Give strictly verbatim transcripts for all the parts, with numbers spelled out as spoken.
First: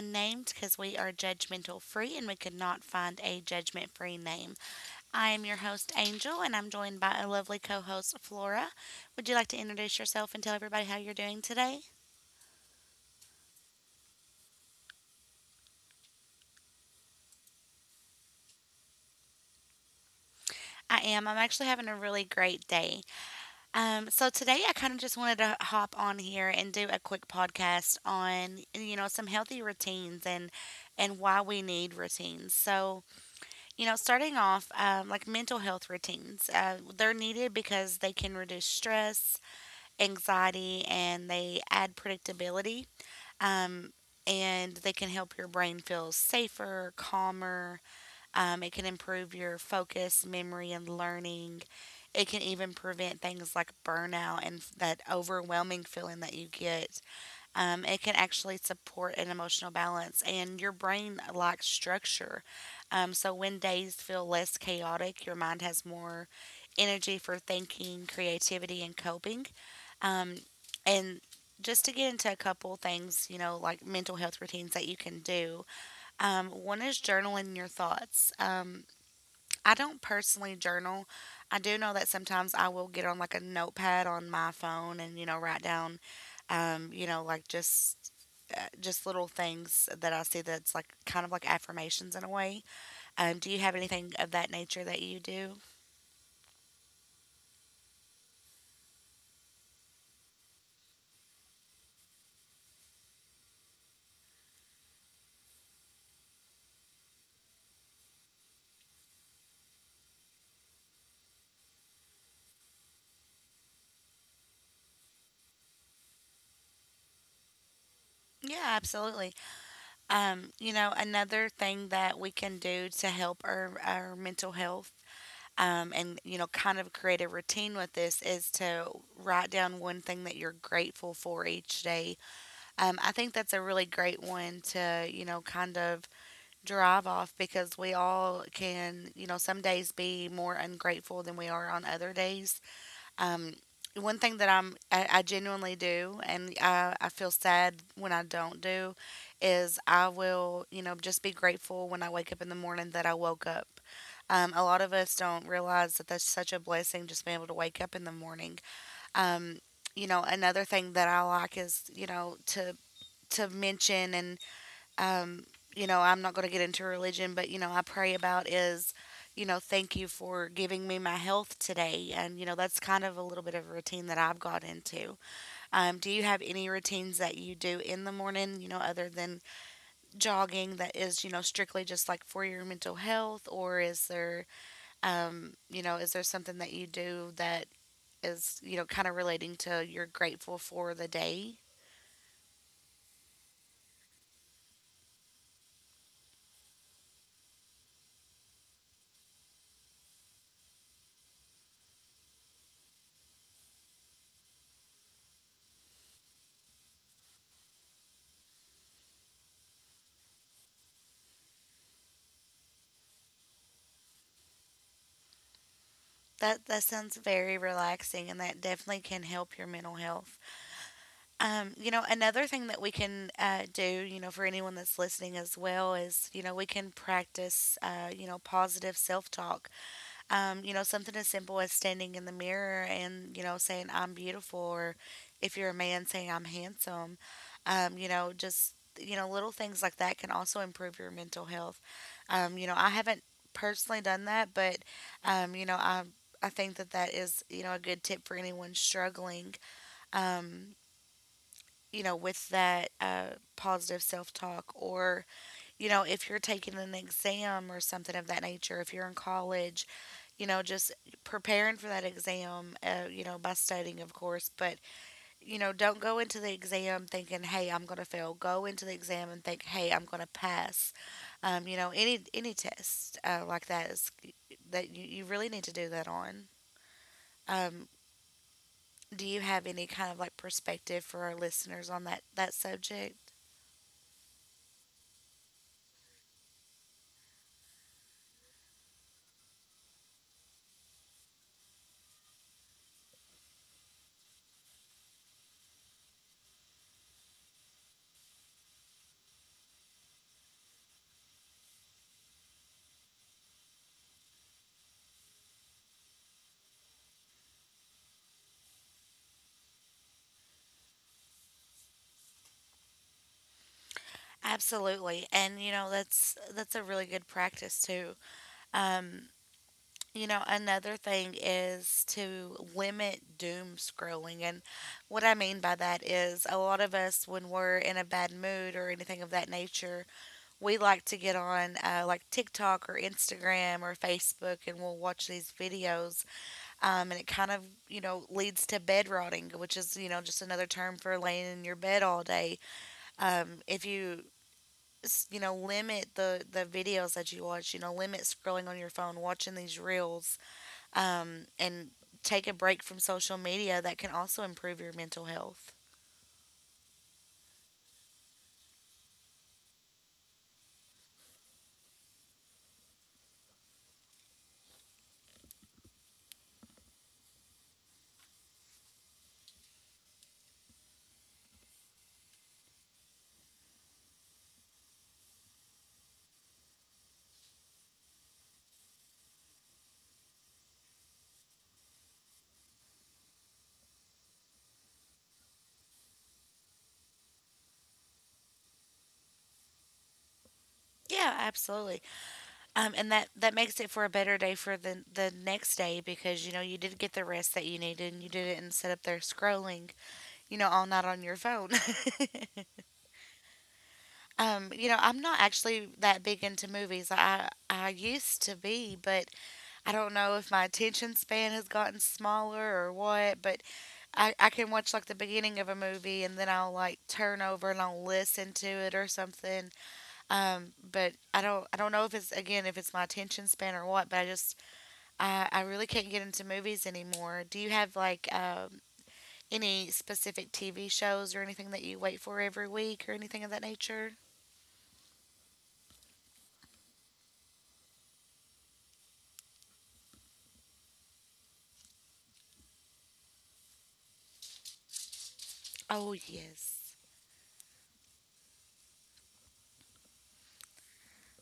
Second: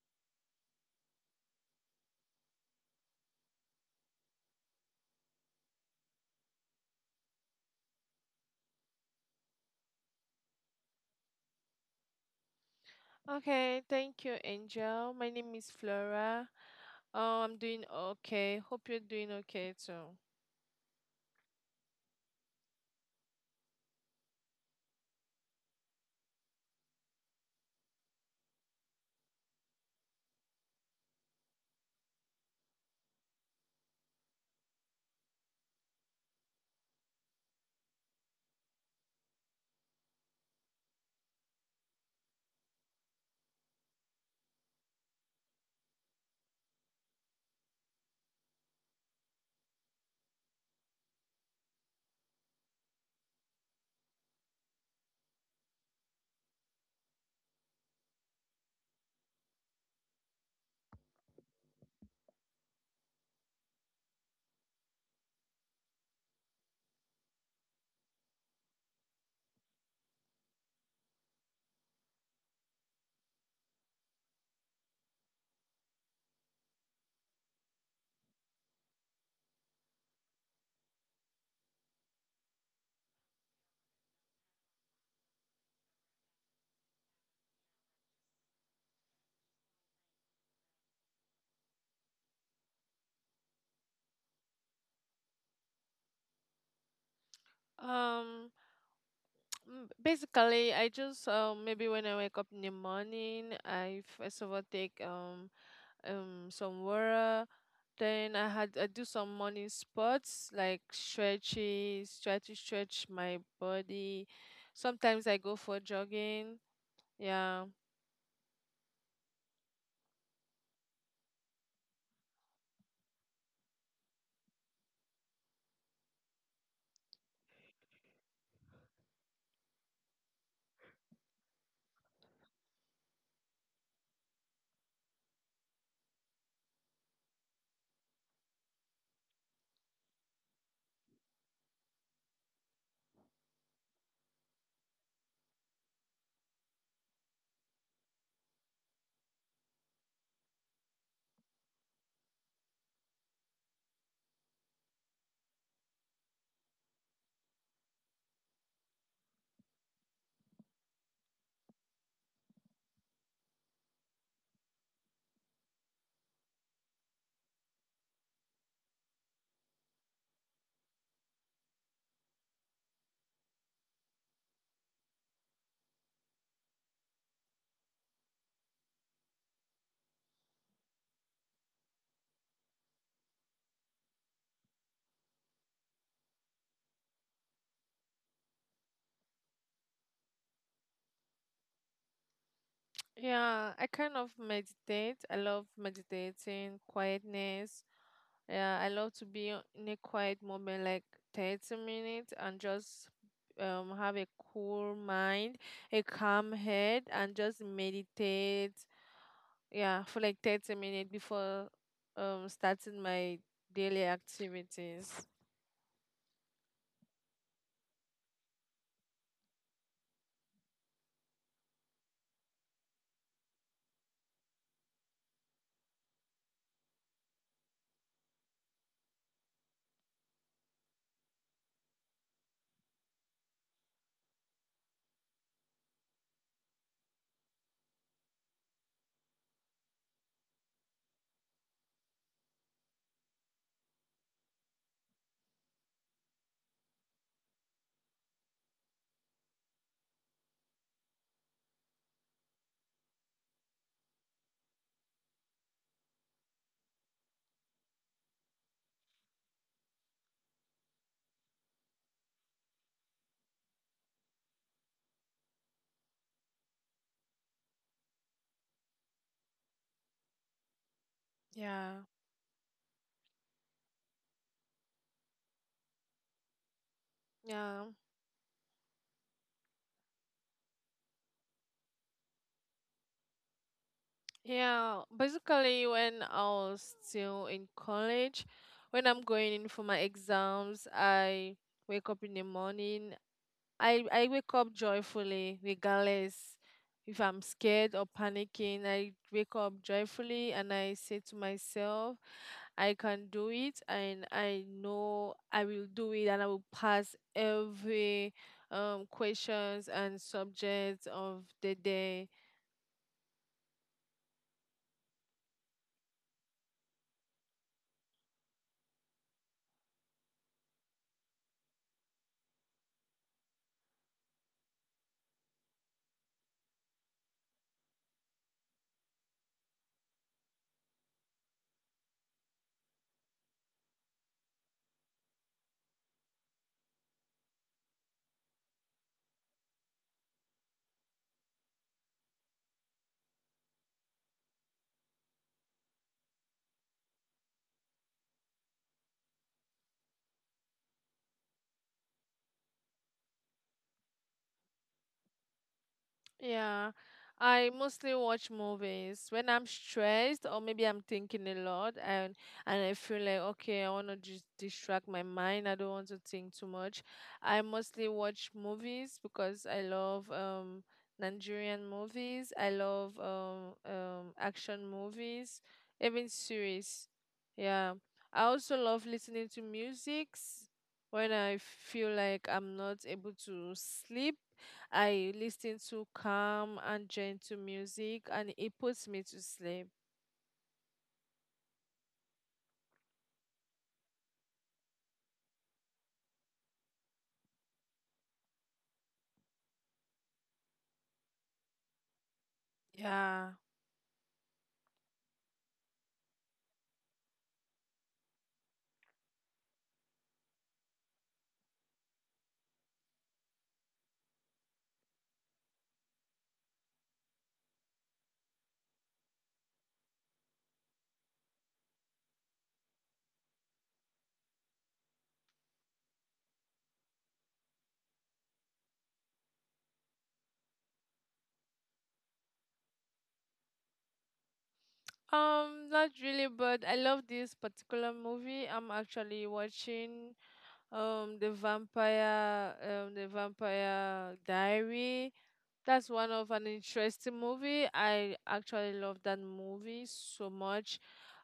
unnamed because we are judgmental free and we could not find a judgment free name. I am your host, Angel, and I'm joined by a lovely co host, Flora. Would you like to introduce yourself and tell everybody how you're doing today? Okay, thank you, Angel. My name is Flora. Oh, I'm doing okay. Hope you're doing okay too. I am. I'm actually having a really great day. Um, so today I kind of just wanted to hop on here and do a quick podcast on, you know, some healthy routines and and why we need routines. So you know, starting off, um, like mental health routines, uh, they're needed because they can reduce stress, anxiety, and they add predictability. Um, and they can help your brain feel safer, calmer. Um, it can improve your focus, memory, and learning. It can even prevent things like burnout and f- that overwhelming feeling that you get. Um, it can actually support an emotional balance, and your brain likes structure. Um, so when days feel less chaotic, your mind has more energy for thinking, creativity, and coping. Um, and just to get into a couple things, you know, like mental health routines that you can do. Um, one is journaling your thoughts. Um, I don't personally journal. I do know that sometimes I will get on like a notepad on my phone and, you know, write down, um, you know, like just uh, just little things that I see that's like kind of like affirmations in a way. Um, do you have anything of that nature that you do? Um, m- basically, I just um maybe when I wake up in the morning, I first of all take um um some water. Then I had I do some morning sports like stretches, try to stretch my body. Sometimes I go for jogging. Yeah. Yeah, absolutely. Um, you know, another thing that we can do to help our, our mental health, um, and, you know, kind of create a routine with this is to write down one thing that you're grateful for each day. Um, I think that's a really great one to, you know, kind of drive off because we all can, you know, some days be more ungrateful than we are on other days. Um, one thing that I'm, I, I genuinely do, and I, I feel sad when I don't do, is I will, you know, just be grateful when I wake up in the morning that I woke up. Um, a lot of us don't realize that that's such a blessing just being able to wake up in the morning. Um, you know, another thing that I like is, you know, to to mention and, um, you know, I'm not going to get into religion, but, you know, I pray about is, you know, thank you for giving me my health today. And, you know, that's kind of a little bit of a routine that I've got into. Um, do you have any routines that you do in the morning, you know, other than jogging that is, you know, strictly just like for your mental health? Or is there, um, you know, is there something that you do that is, you know, kind of relating to you're grateful for the day? Yeah, I kind of meditate. I love meditating, quietness. Yeah, I love to be o- in a quiet moment, like thirty minutes, and just um have a cool mind, a calm head, and just meditate. Yeah, for like thirty minutes before um starting my daily activities. That, that sounds very relaxing and that definitely can help your mental health. Um, you know, another thing that we can uh, do, you know, for anyone that's listening as well is, you know, we can practice, uh, you know, positive self talk. Um, you know, something as simple as standing in the mirror and, you know, saying, I'm beautiful, or if you're a man, saying, I'm handsome. Um, you know, just, you know, little things like that can also improve your mental health. Um, you know, I haven't personally done that, but, um, you know, I, I think that that is, you know, a good tip for anyone struggling. Um, you know, with that uh, positive self talk, or, you know, if you're taking an exam or something of that nature, if you're in college, you know, just preparing for that exam, uh, you know, by studying, of course, but, you know, don't go into the exam thinking, hey, I'm going to fail. Go into the exam and think, hey, I'm going to pass. Um, you know, Yeah. any any test uh, like that is that you, you really need to do that on. Yeah, Um, do you have any kind of like perspective for our listeners on that that subject? yeah, basically, when I was still in college, when I'm going in for my exams, I wake up in the morning. I, I wake up joyfully, regardless if I'm scared or panicking. I wake up joyfully and I say to myself, I can do it, and I know I will do it, and I will pass every um questions and subjects of the day. Absolutely. And you know, that's that's a really good practice too. Um, you know, another thing is to limit doom scrolling. And what I mean by that is a lot of us when we're in a bad mood or anything of that nature, we like to get on uh, like TikTok or Instagram or Facebook and we'll watch these videos. Um, and it kind of, you know, leads to bed rotting, which is, you know, just another term for laying in your bed all day. Um, if you s- you know, limit the the videos that you watch, you know, limit scrolling on your phone watching these reels, um and take a break from social media. That can also improve your mental health. Yeah, I mostly watch movies when I'm stressed or maybe I'm thinking a lot, and and I feel like okay, I want to just distract my mind. I don't want to think too much. I mostly watch movies because I love um Nigerian movies. I love um um action movies, even series. Yeah. I also love listening to musics when I feel like I'm not able to sleep. I listen to calm and gentle music and it puts me to sleep. Yeah, absolutely. Um and that that makes it for a better day for the the next day because, you know, you did get the rest that you needed and you didn't instead up there scrolling, you know, all night on your phone. Yeah. um you know, I'm not actually that big into movies. I i used to be, but I don't know if my attention span has gotten smaller or what, but I, I can watch like the beginning of a movie and then I'll like turn over and I'll listen to it or something. Um, but I don't, I don't know if it's again if it's my attention span or what, but I just I, I really can't get into movies anymore. Do you have like um, any specific T V shows or anything that you wait for every week or anything of that nature? Um, not really, but I love this particular movie. I'm actually watching um the vampire um the vampire diary. That's Oh one of an yes. interesting movie. I actually love that movie so much.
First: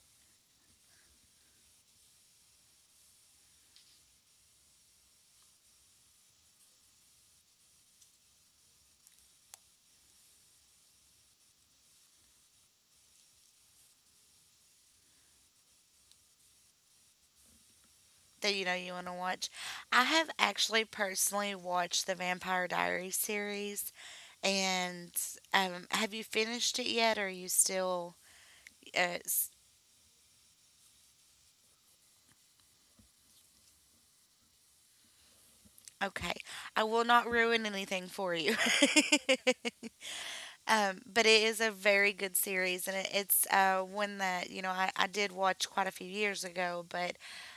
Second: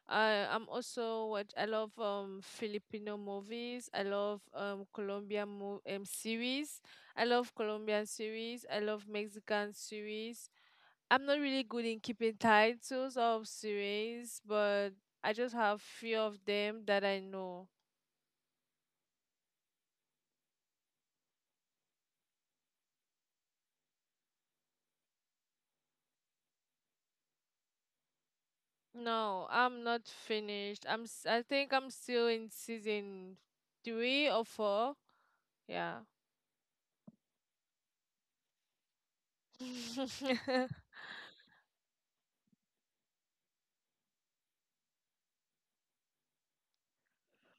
I am also what I love um Filipino movies. I love um Colombian mo- um series. I love Colombian series. I love Mexican series. I'm not really good in keeping titles of series, but I just have few of them that I know. That you know you want to watch. I have actually personally watched the Vampire Diaries series. And um, have you finished it yet? Or are you still? Uh, No, s- I'm not finished. I'm s- I think I'm still in season three or four. Yeah. okay, I will not ruin anything for you. Um, but it is a very good series, and it, it's uh, one that you know I, I did watch quite a few years ago. But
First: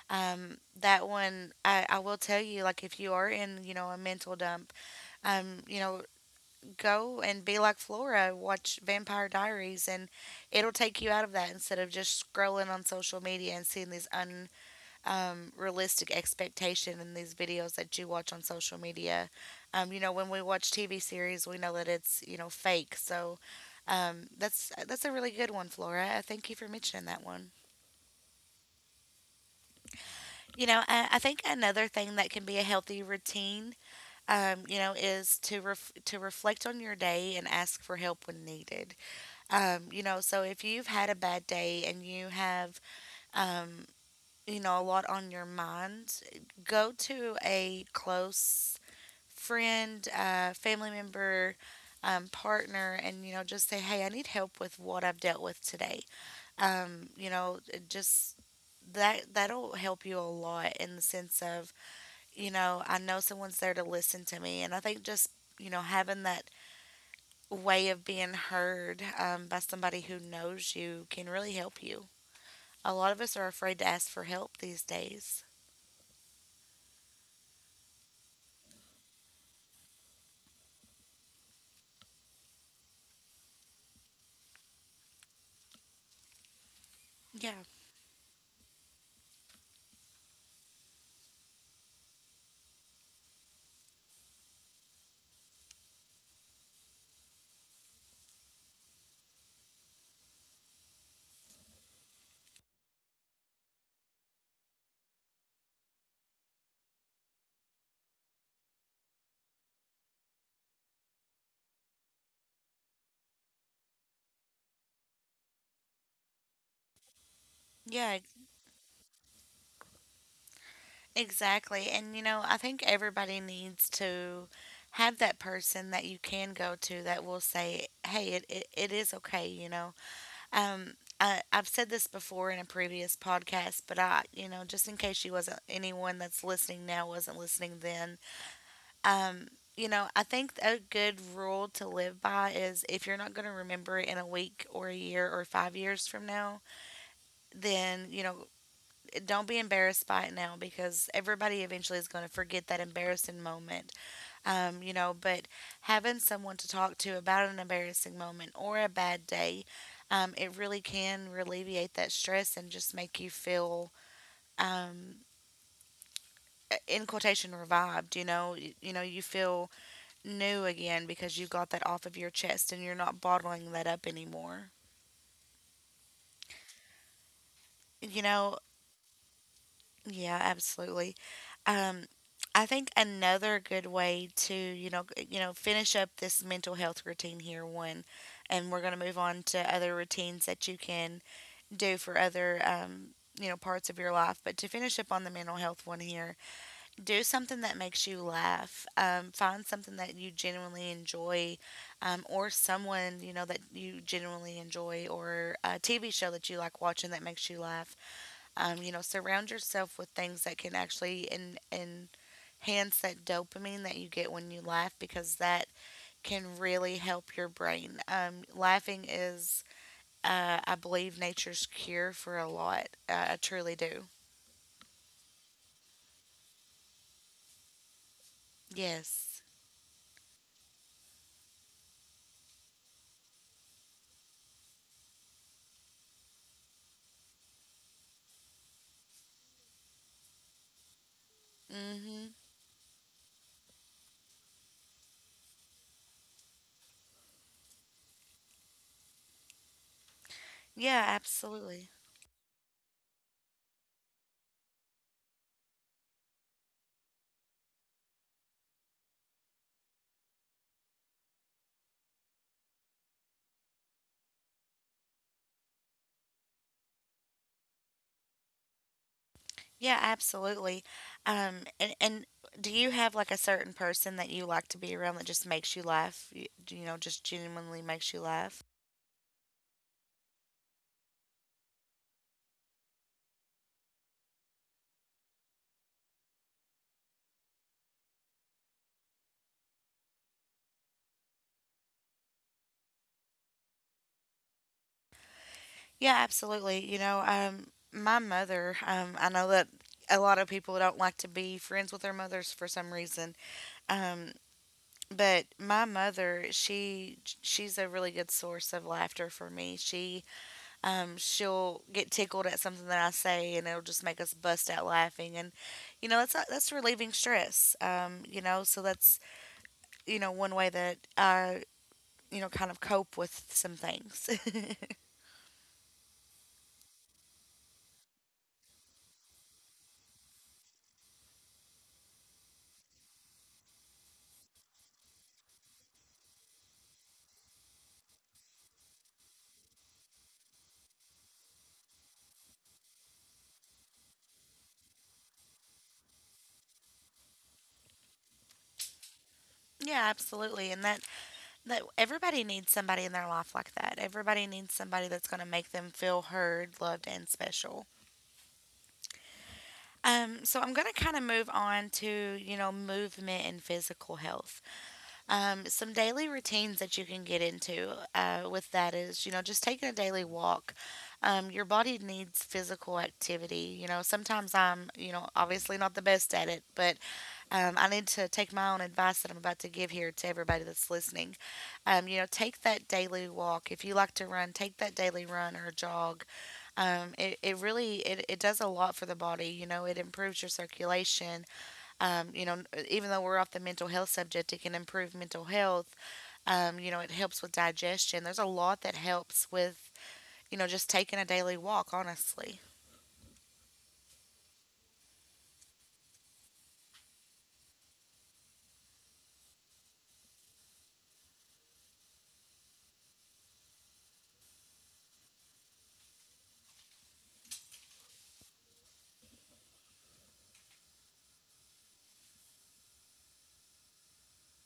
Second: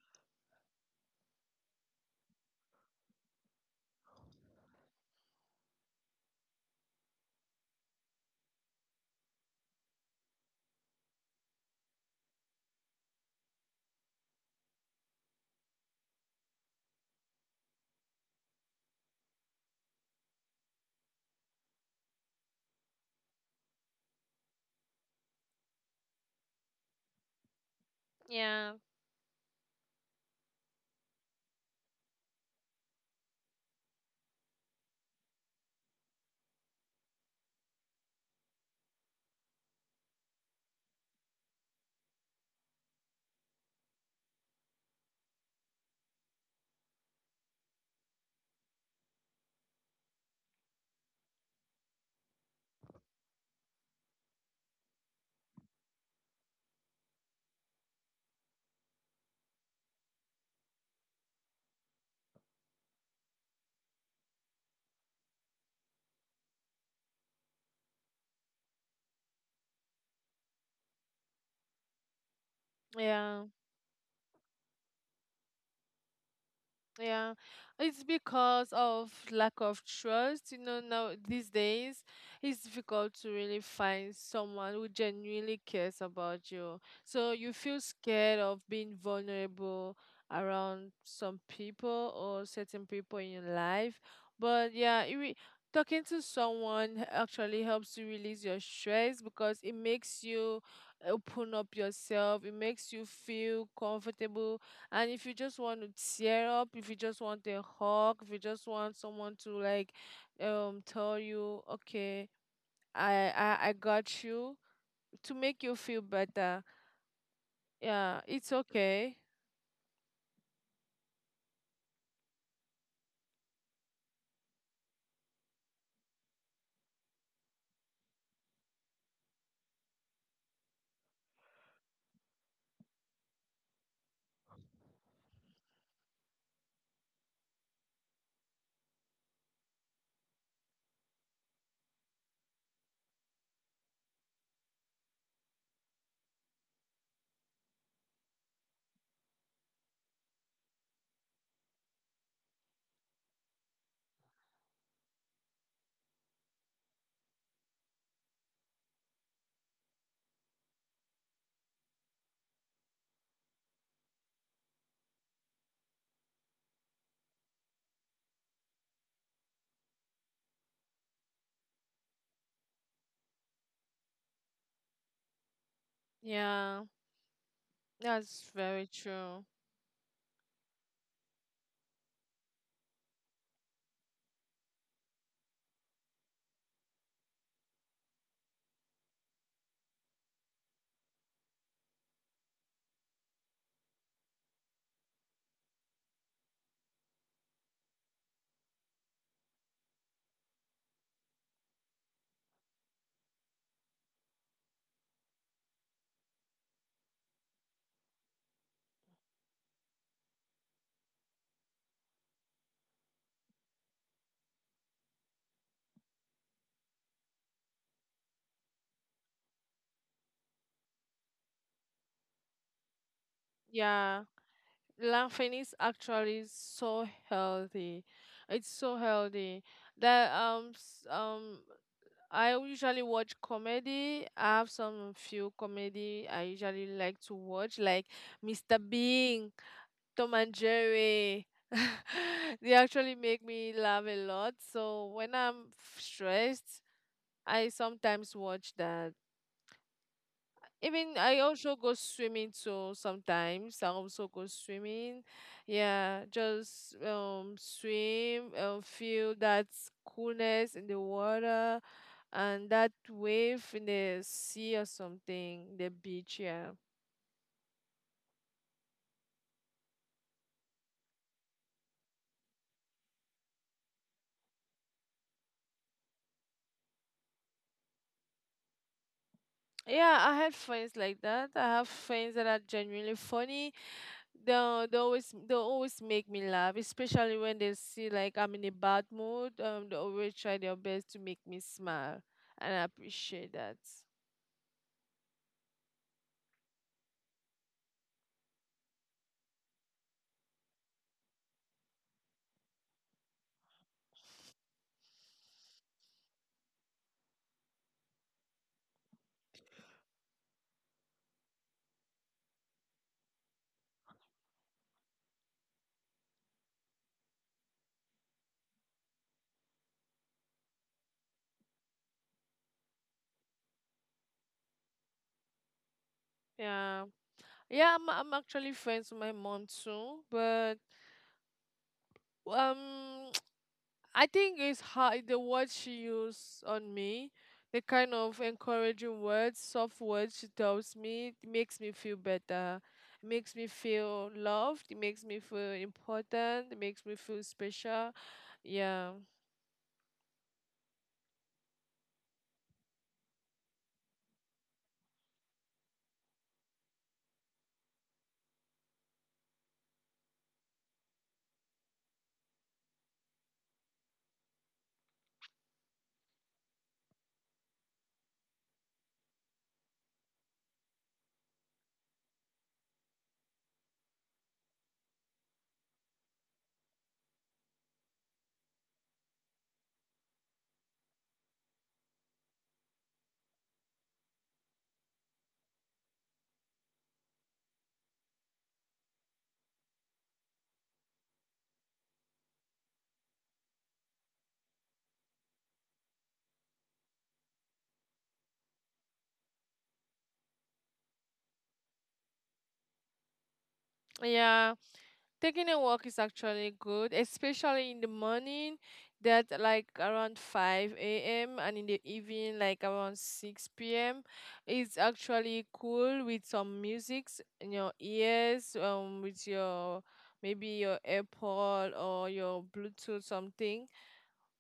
um, that one, I, I will tell you, like if you are in you know a mental dump, um, you know, go and be like Flora, watch Vampire Diaries, and it'll take you out of that instead of just scrolling on social media and seeing these um, realistic expectation in these videos that you watch on social media. Um, you know, when we watch T V series, we know that it's you know fake. So um, that's that's a really good one, Flora. I thank you for mentioning that one. Yeah. You know, I, I think another thing that can be a healthy routine, um, you know, is to ref- to reflect on your day and ask for help when needed. Um, you know, so if you've had a bad day and you have um, you know, a lot on your mind, go to a close friend, uh, family member, um, partner, and you know, just say, "Hey, I need help with what I've dealt with today." Um, you know, it just that that'll help you a lot in the sense of, you know, I know someone's there to listen to me, and I think just you know having that way of being heard um, by somebody who knows you can really help you. A lot of us Yeah. are afraid to ask for help these days. Yeah, it's because of lack of trust. You know, now these days it's difficult to really find someone who genuinely cares about you. So you Yeah. feel scared of being vulnerable around some people or certain people in your life. But yeah, it re- talking to someone actually helps you release your stress because it makes you open up yourself. It makes you feel comfortable, and if you just want to tear up, if you just want a hug, if you just want someone to like um tell you, okay, I I, I got you, to make you feel better. Yeah, Yeah, it's okay. exactly. And you know, I think everybody needs to have that person that you can go to that will say, "Hey, it it, it is okay," you know. Um, I, I've said this before in a previous podcast, but I, you know, just in case you wasn't anyone that's listening now wasn't listening then, um, you know, I think a good rule to live by is if you're not going to remember it in a week or a year or five years from now, then you know, don't be embarrassed by it now because everybody eventually is going to forget that embarrassing moment. Um, you know, but having someone to talk to about an embarrassing moment or a bad day, um, it really can alleviate that stress and just make you feel, um, in quotation, revived. You know, you, you know, you feel new again because you got that off of your chest and you're not bottling that up anymore. Yeah, You that's know, very true. yeah, absolutely. Um, I think another good way to, you know, g- you know, finish up this mental health routine here one, and we're going to move on to other routines that you can do for other, um, you know, parts of your life. But to finish up on the mental health one here, do something that makes you laugh. Um, find something that you genuinely enjoy, um, or someone you know that you genuinely enjoy, or a T V show that you like watching that makes you laugh um, you know, Surround yourself with things that can actually en- enhance that dopamine that you get when you laugh, because that can really help your brain. Um, laughing is, uh, I believe, nature's cure for a lot. Uh, I truly do. Yeah. Laughing is actually so healthy. It's so Yes. healthy that um s- um I usually watch comedy. I have some few comedy I usually like to watch, like Mister Bean, Tom and Jerry. Mm-hmm. They actually make me laugh a lot. So when I'm f- stressed, I sometimes watch that. Yeah, Even I also absolutely. go swimming too sometimes. I also go swimming. Yeah, just um swim and feel that coolness in the water and that wave in the sea or something, the beach, yeah. Yeah, absolutely. Um, and, and do you have like a certain person that you like to be around that just makes you laugh? You, you know, just genuinely makes you laugh? Yeah, I had friends like that. I have friends that are genuinely funny. They they always they always make me laugh, especially when they see like I'm in a bad mood. Um, they always try their best to make me smile, and I appreciate that. Yeah, absolutely. You know, um, my mother, um, I know that a lot of people don't like to be friends with their mothers for some reason. Um, but my mother, she she's a really good source of laughter for me. She um, she'll get tickled at something that I say, and it'll just make us bust out laughing. And you know, that's that's relieving stress. Um, you know, so that's you know one way that I you know kind of cope with some things. Yeah, yeah, I'm I'm actually friends with my mom too, but um, I think it's how the words she used on me, the kind of encouraging words, soft words she tells me, it makes me feel better. It makes me feel loved. It makes me feel important. It makes me feel special. Yeah, Yeah, absolutely. And that that everybody needs somebody in their life like that. Everybody needs somebody that's going to make them feel heard, loved, and special. Um, so I'm going to kind of move on to, you know, movement and physical health. Um, some daily routines that you can get into uh, with that is, you know, just taking a daily walk. Um, your body needs physical activity. You know, sometimes I'm, you know, obviously not the best at it, but um, I need to take my own advice that I'm about to give here to everybody that's listening. Um, you know, take that daily walk. If you like to run, take that daily run or jog. Um, it, it really it, it does a lot for the body. You know, it improves your circulation. Um, you know, even though we're off the mental health subject, it can improve mental health. Um, you know, it helps with digestion. There's a lot that helps with you know just taking a daily walk. Honestly. yeah. Taking a walk is actually good, especially in the morning, that like around five a m and in the evening, like around six p m. It's actually cool with some musics in your ears, um, with your maybe your AirPod or your Bluetooth something.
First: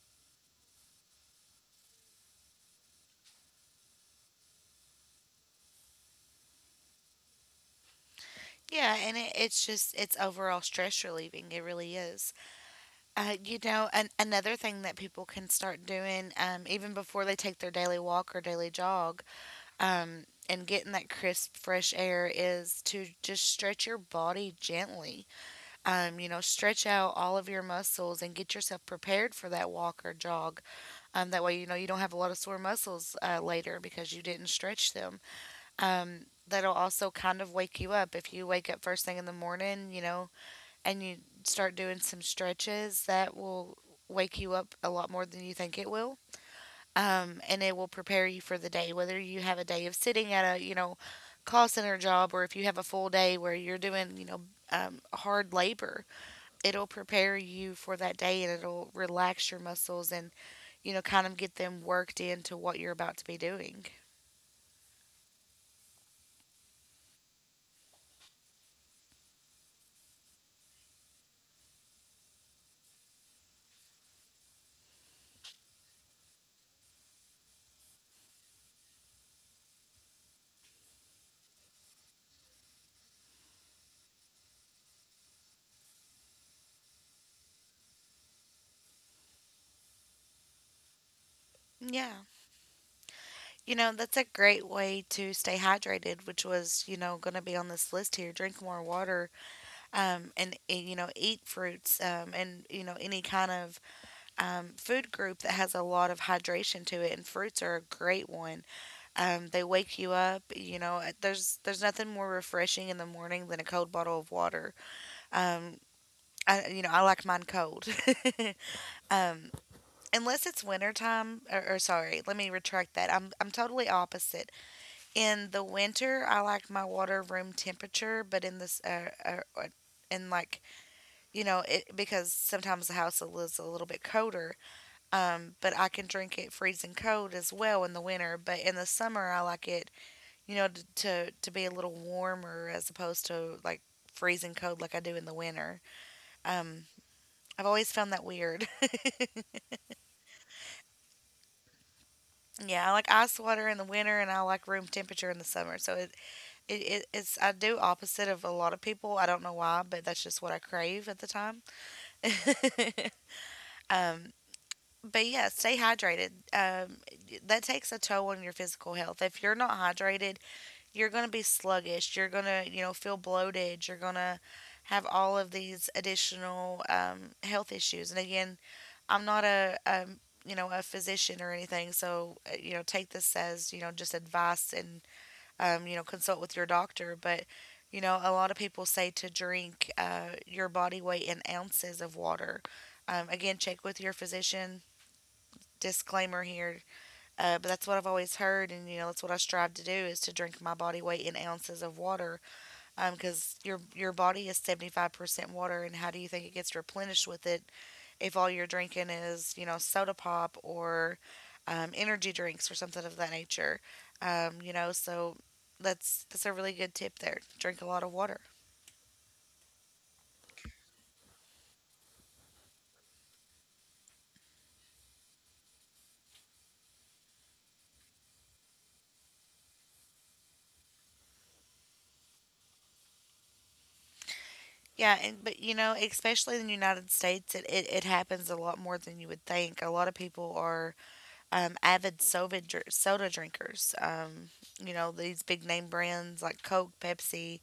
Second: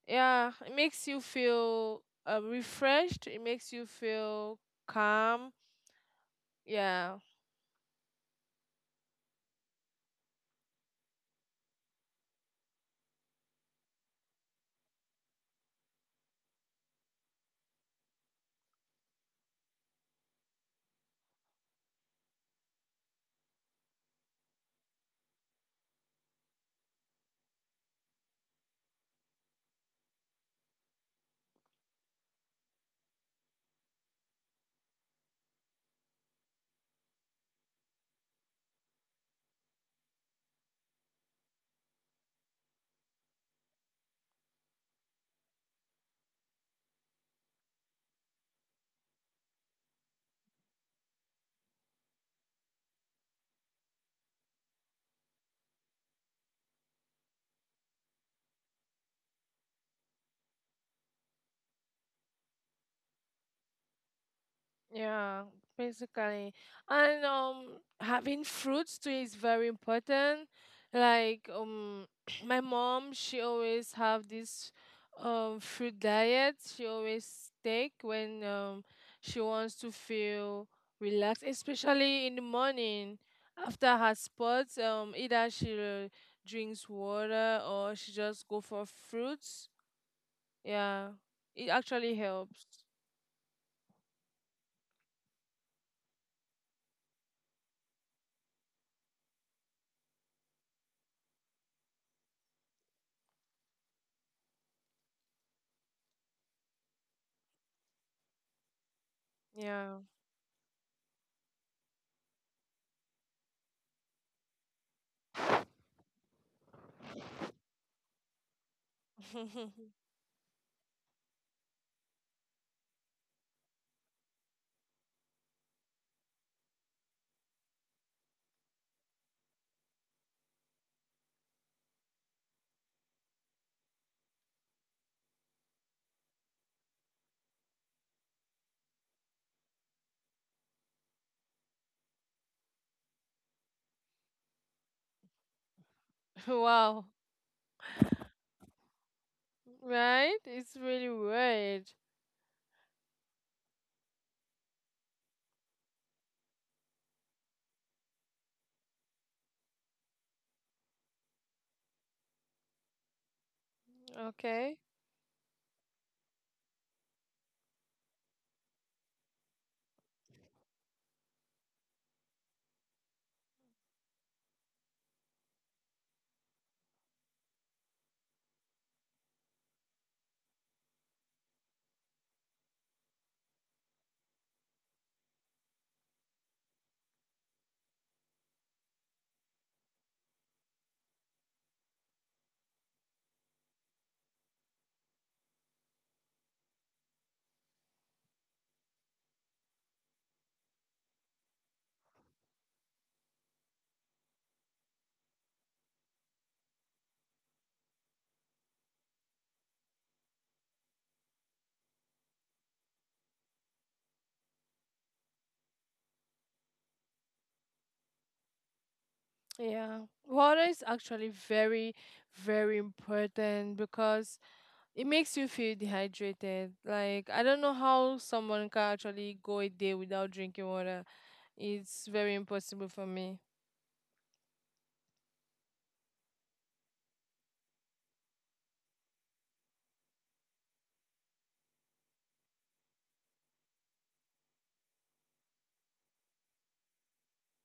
Yeah, it makes you feel uh, refreshed. It makes you feel calm. Yeah, Yeah, and it, it's just it's overall stress relieving. It really is. Uh, you know, an, another thing that people can start doing, um, even before they take their daily walk or daily jog, um, and getting that crisp, fresh air is to just stretch your body gently. Um, you know, stretch out all of your muscles and get yourself prepared for that walk or jog. Um, that way, you know, you don't have a lot of sore muscles uh, later because you didn't stretch them. Um, That'll also kind of wake you up. If you wake up first thing in the morning, you know, and you start doing some stretches that will wake you up a lot more than you think it will. Um, and it will prepare you for the day, whether you have a day of sitting at a, you know, call center job or if you have a full day where you're doing, you know, um, hard labor. It'll prepare you for that day and it'll relax your muscles and, you know, kind of get them worked into what you're about to be doing. yeah, basically. And um having fruits too is very important. Like um my mom, she always have this um fruit diet she always take when um she wants to feel relaxed, especially in the morning after her sports. Um, either she drinks water or she just go for fruits. Yeah, it actually Yeah. helps. You know, that's a great way to stay hydrated, which was, you know, going to be on this list here. Drink more water, um, and eh, you know eat fruits, um, and you know any kind of um, food group that has a lot of hydration to it, and fruits are a great one um, They Yeah. wake you up, you know, eh, there's there's nothing more refreshing in the morning than a cold bottle of water. um, I, you know, I like mine cold. um, Unless it's winter time, or, or sorry let me retract that I'm, I'm totally opposite. In the winter I like my water room temperature, but in this uh, uh, uh, in like you know, it because sometimes the house is a little bit colder. Um, but I can drink it freezing cold as well in the winter. But in the summer, I like it, you know, to to, to be a little warmer as opposed to like freezing cold like I do in the winter. Um, Wow. I've always found that weird. Right? It's really weird. Yeah, I like ice water in the winter, and I like room temperature in the summer. So it, it, it it's I do opposite of a lot of people. I don't know why, but that's just what I crave at the time. um, Okay. But yeah, stay hydrated. Um, that takes a toll on your physical health. If you're not hydrated, you're going to be sluggish. You're going to, you know, feel bloated. You're going to have all of these additional um, health issues. And again, I'm not a, um, you know, a physician or anything. So, uh, you know, take this as, you know, just advice and, um, you know, consult with your doctor. But, you know, a lot of people say to drink uh, your body weight in ounces of water. Um, again, check with your physician, disclaimer here, uh, but that's what I've always heard, and you know that's what I strive to do is to drink my body weight in ounces of water, because your your body is seventy five percent water, and how do you think it gets replenished with it if all you're drinking is you know soda pop or um, energy drinks or something of that nature, um, you know so that's that's a really good tip there. Drink a lot of water. Yeah. Water is actually very, very important because it makes you feel dehydrated. Like I don't know how someone can actually go a day without drinking water. It's very impossible for me. Yeah, and but you know, especially in the United States, it, it, it happens a lot more than you would think. A lot of people are um, avid soda, dr- soda drinkers. Um, you know, these big name brands like Coke, Pepsi,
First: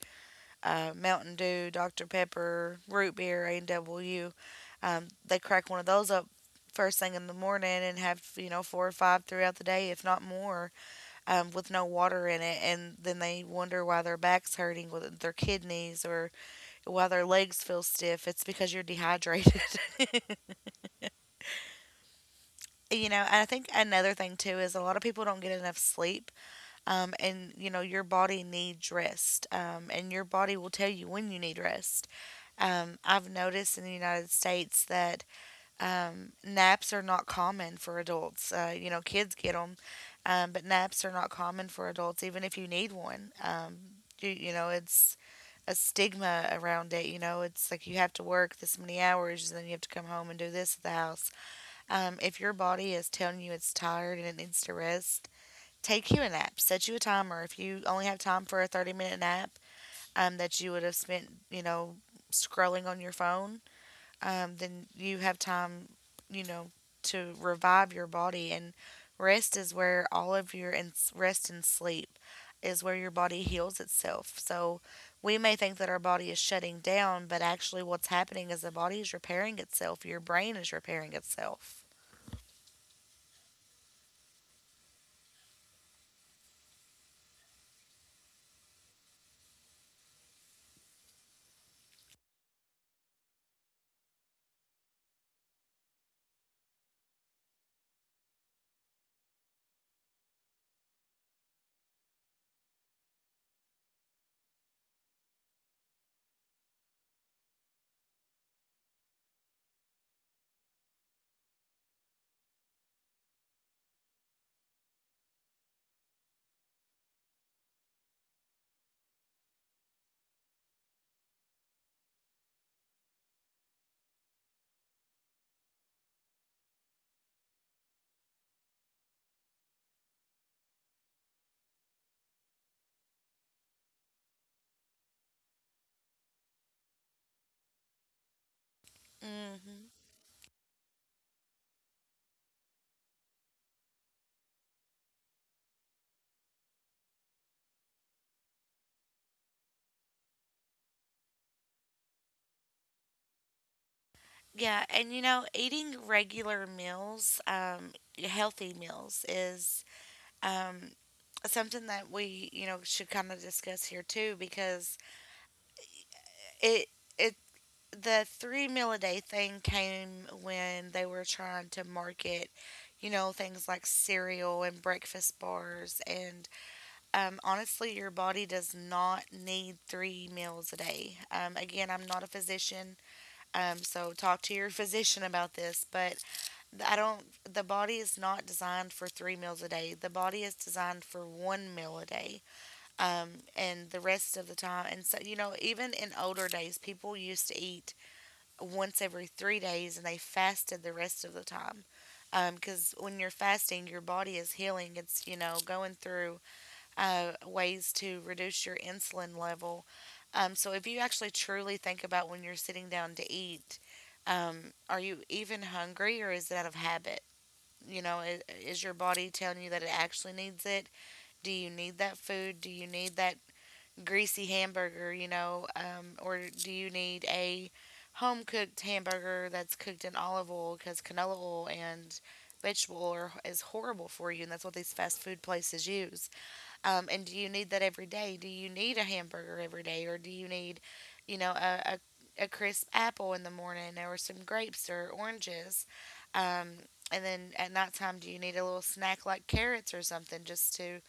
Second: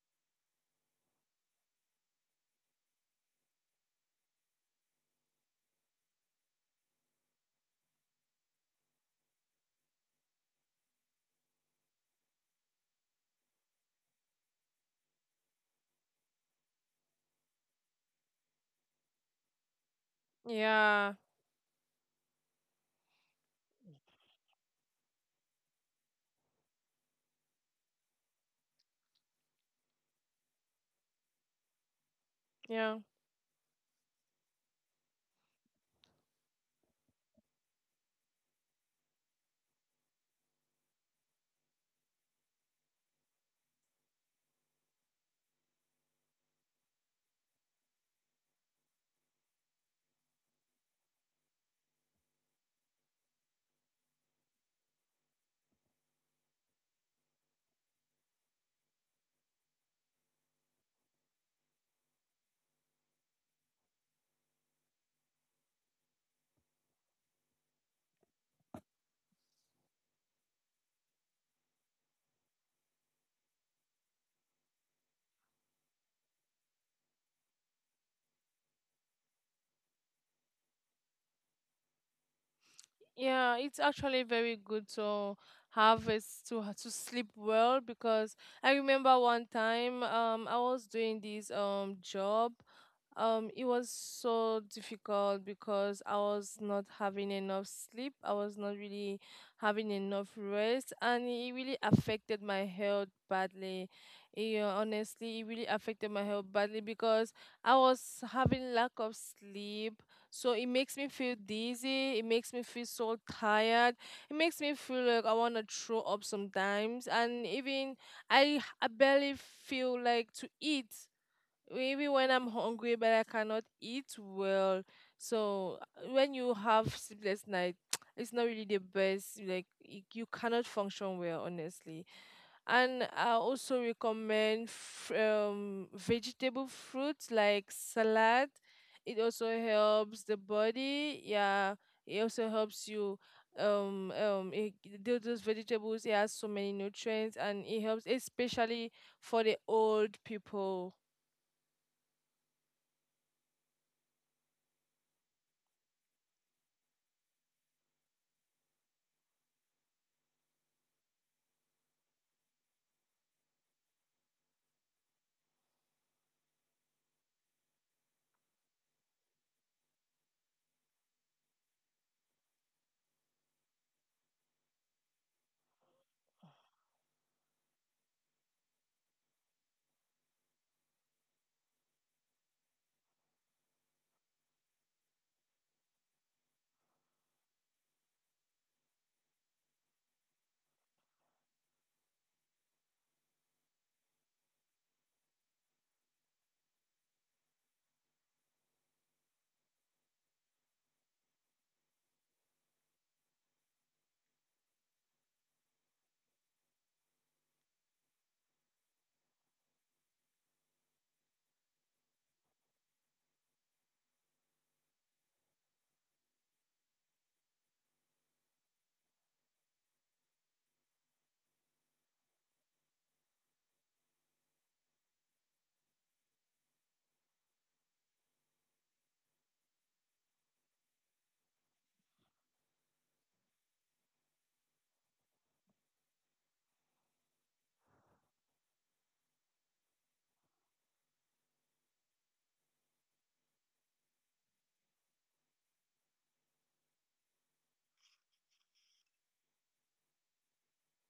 uh, Mountain Dew, Doctor Pepper, root beer, A and W. Um, they crack one of those up first thing in the morning and have, you know, four or five throughout the day, if not more, um, with no water in it. And then they wonder why their back's hurting, with their kidneys, or why their legs feel stiff. It's because you're dehydrated. Yeah, You know, and I think another thing too is a lot of people don't get enough sleep, um, and you know your body needs rest, um, and your body will tell you when you need rest. Um, yeah. I've noticed in the United States that um, naps are not common for adults. Uh, you know kids get them, um, but naps are not common for adults even if you need one. Um, you, you know it's a stigma around it. You know, it's like you have to work this many hours and then you have to come home and do this at the house. Um, if your body is telling you it's tired and it needs to rest, take you a nap. Set you a timer if you only have time for a thirty minute nap, um, that you would have spent, you know, scrolling on your phone. Um, then you have time, you know, to revive your body. And rest is where all of your and rest and sleep is where your body heals itself. So we may think that our body is shutting down, but actually, what's happening is the body is repairing itself. Your brain is repairing itself. Yeah, it's actually very good to have is to ha- to sleep well because I remember one time um I was doing this um job. Um, it was so difficult because I was not having enough sleep. I was not really having enough rest and it really affected my health badly. Yeah, honestly, it really affected my health badly because I was having lack of sleep, so it makes me feel dizzy. It makes me feel so tired. It makes me feel like I want to throw up sometimes. And even I, I barely feel like to eat maybe when I'm hungry but I cannot eat well. So uh, when you have sleepless night, it's not really the best. Like y- you cannot function well, honestly. And I also recommend f- um, vegetable fruits like salad. It also Hmm. helps the body. Yeah, it also helps you. Um, um, it, tho- those vegetables it has so many nutrients and it helps especially for the old people. Yeah, and you know, eating regular meals, um, healthy meals is um, something that we, you know, should kind of discuss here too because it it the three meal a day thing came when they were trying to market, you know, things like cereal and breakfast bars and um, honestly, your body does not need three meals a day. Um, again, I'm not a physician, um, so talk to your physician about this, but I don't, the body is not designed for three meals a day. The body is designed for one meal a day, um, and the rest of the time. And so, you know, even in older days, people used to eat once every three days and they fasted the rest of the time. Because when you're fasting, your body is healing. It's, you know, going through uh, ways to reduce your insulin level. Um, so if you actually truly think about when you're sitting down to eat, um, are you even hungry or is it out of habit? You know, is, is your body telling you that it actually needs it? Do you need that food? Do you need that greasy hamburger, you know? Um, or do you need a home cooked hamburger that's cooked in olive oil because canola oil and vegetable oil is horrible for you? And that's what these fast food places use. Um, and do you need that every day? Do you need a hamburger every day, or do you need, you know, a, a, a crisp apple in the morning, or some grapes or oranges? Um, and then at nighttime, do you need a little snack like carrots or something just to,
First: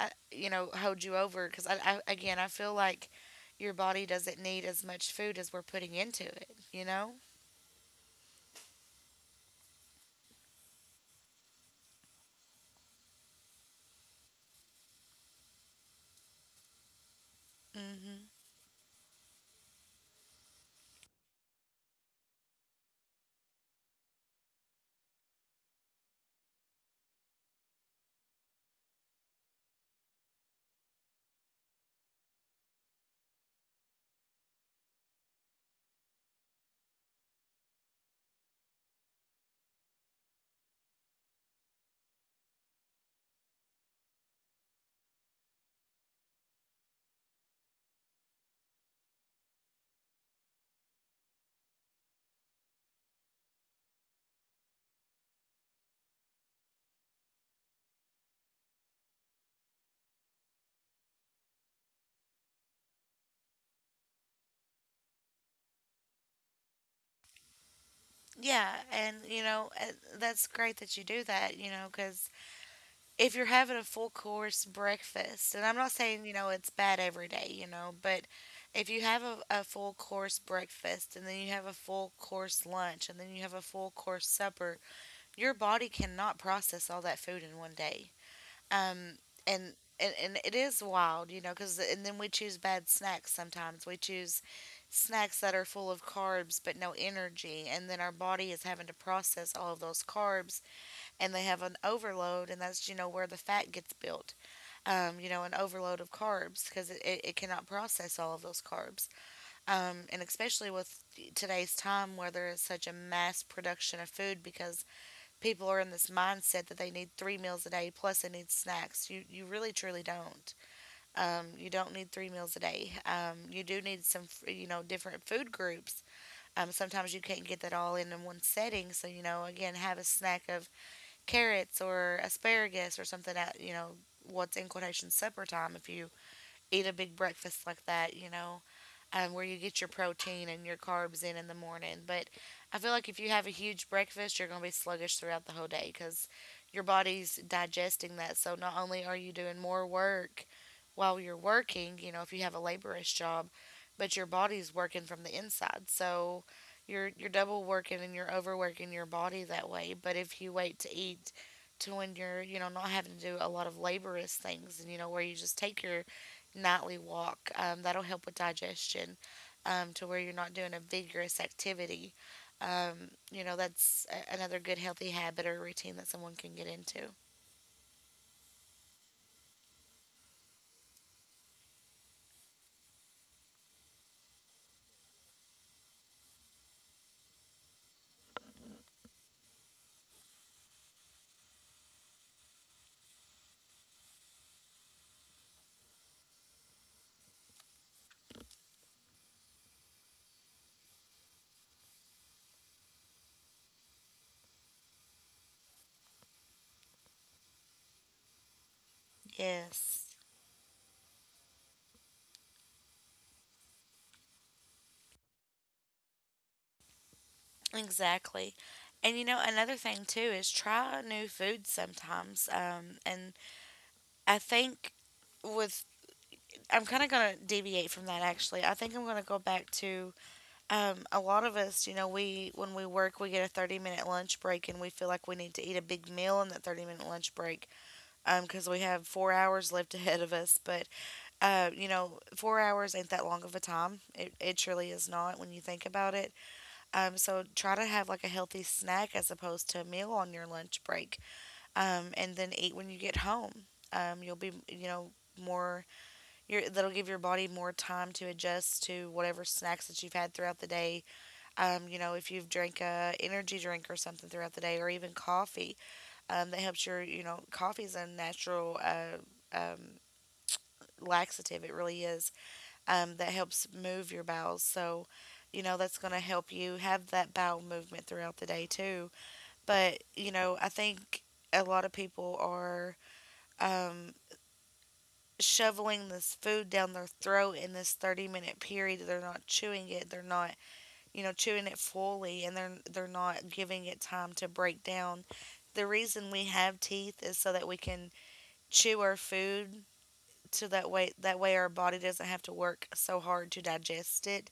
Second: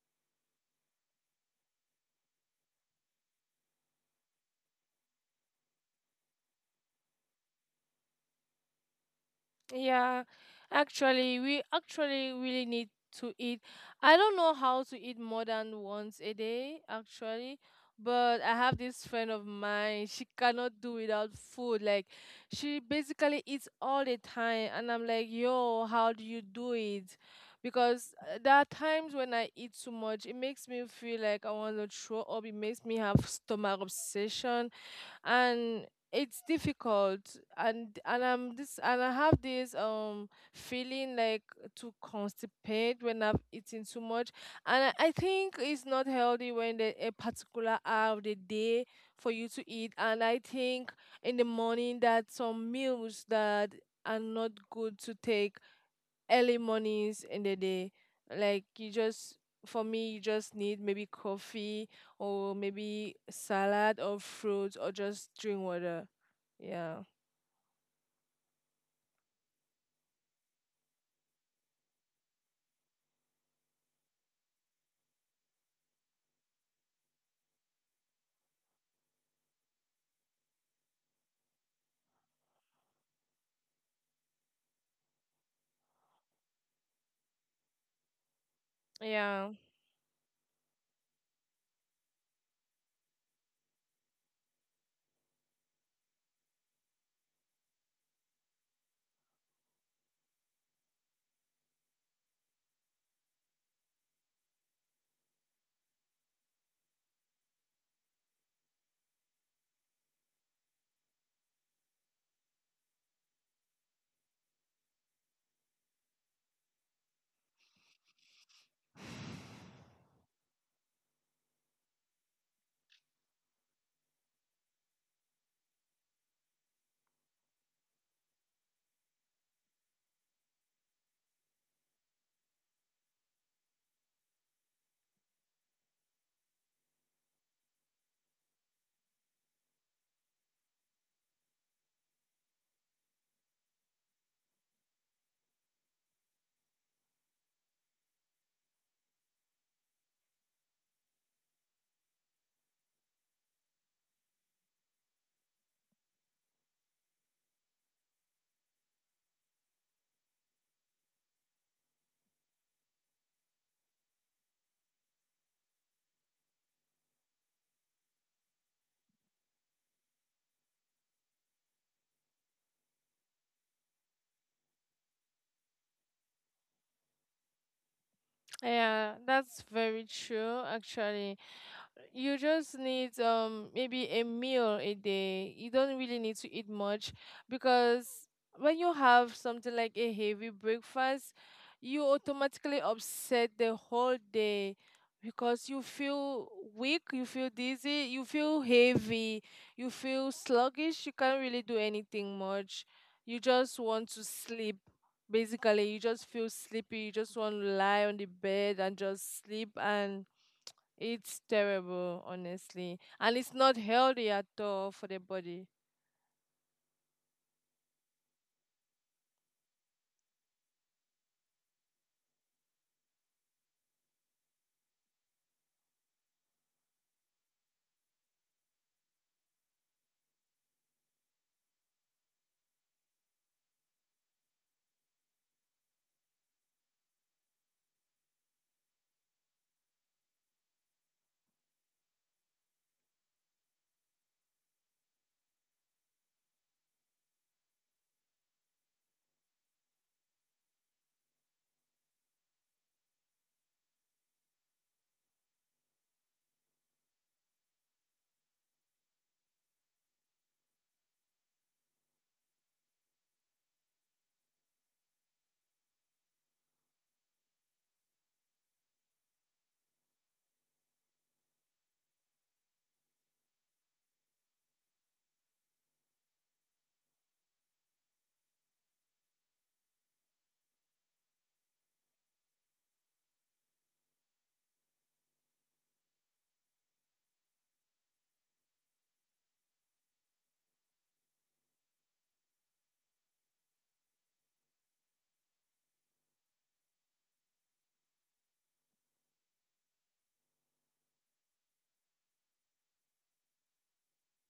uh, you know, hold you over? Because I, I, again, I feel like your body doesn't need as much food as we're putting into it, you know? Yeah, actually, we actually really need to eat. I don't know how to eat more than once a day, actually, hmm but I have this friend of mine. She cannot do without food. Like, she basically eats all the time, and I'm like, yo, how do you do it? Because uh, there are times when I eat too much, it makes me feel like I want to throw up. It makes me have stomach obsession, and it's difficult and and i'm this and i have this um feeling like to constipate when I've eaten too much, and i, I think it's not healthy when the, a particular hour of the day for you to eat, and I think in the morning that some meals that are not good to take early mornings in the day, like you just, for me, you just need maybe coffee or maybe salad or fruits or just drink water, yeah, Yeah, and you know, uh, that's great that you do that, you know, because if you're having a full course breakfast, and I'm not saying, you know, it's bad every day, you know, but if you have a, a full course breakfast and then you have a full course lunch and then you have a full course supper, your body cannot process all that food in one day. Um, and, yeah. and, and it is wild, you know, because, and then we choose bad snacks sometimes. We choose snacks that are full of carbs but no energy. And then our body is having to process all of those carbs and they have an overload, and that's you know where the fat gets built. Um, you know, an overload of carbs because it, it, it cannot process all of those carbs. Um, and especially with today's time where there is such a mass production of food because people are in this mindset that they need three meals a day plus they need snacks. You you really truly don't. Um, you don't need three meals a day. Um, you do need some f- you know different food groups. Um, sometimes you can't get that all in in one setting. So you know again have a snack of carrots or asparagus or something at, you know, what's in quotation supper time if you eat a big breakfast like that, you know um, Where you get your protein and your carbs in in the morning. But I feel like if you have a huge breakfast, you're going to be sluggish throughout the whole day because your body's digesting that. So not only are you doing more work while you're working, you know, if you have a laborious job, but your body's working from the inside. So you're you're double working and you're overworking your body that way. But if you wait to eat to when you're, you know, not having to do a lot of laborious things and you know where you just take your nightly walk. Um, that'll help with digestion um, to where you're not doing a vigorous activity. Um, you know, that's a- another good healthy habit or routine that someone can get into. Yeah, that's very true actually. You just need um maybe a meal a day. You don't really need to eat much because when you have something like a heavy breakfast, you automatically upset the whole day because you feel weak, you feel dizzy, you feel heavy, you feel sluggish, you can't really do anything much. You just want to sleep, basically you just feel sleepy, you just want to lie on the bed and just sleep, Yes. and it's terrible honestly, and it's not healthy at all for the body. Exactly. And you know, another thing too is try new foods sometimes. Um, and I think with, I'm kind of going to deviate from that actually. I think I'm going to go back to Um, A lot of us, you know, we when we work, we get a thirty minute lunch break and we feel like we need to eat a big meal in that thirty minute lunch break um, because we have four hours left ahead of us. But, uh, you know, four hours ain't that long of a time. It, it truly is not when you think about it. Um, so try to have like a healthy snack as opposed to a meal on your lunch break um, and then eat when you get home. Um, you'll be, you know, more your that'll give your body more time to adjust to whatever snacks that you've had throughout the day um, you know, if you've drank a energy drink or something throughout the day, or even coffee, um, that helps your, you know, coffee is a natural uh, um, laxative. It really is. Um, that helps move your bowels. So, you know, that's going to help you have that bowel movement throughout the day too. But, you know, I think a lot of people are um, shoveling this food down their throat in this thirty minute period. They're not chewing it. They're not you know, chewing it fully and they're they're not giving it time to break down. The reason we have teeth is so that we can chew our food so that way that way our body doesn't have to work so hard to digest it.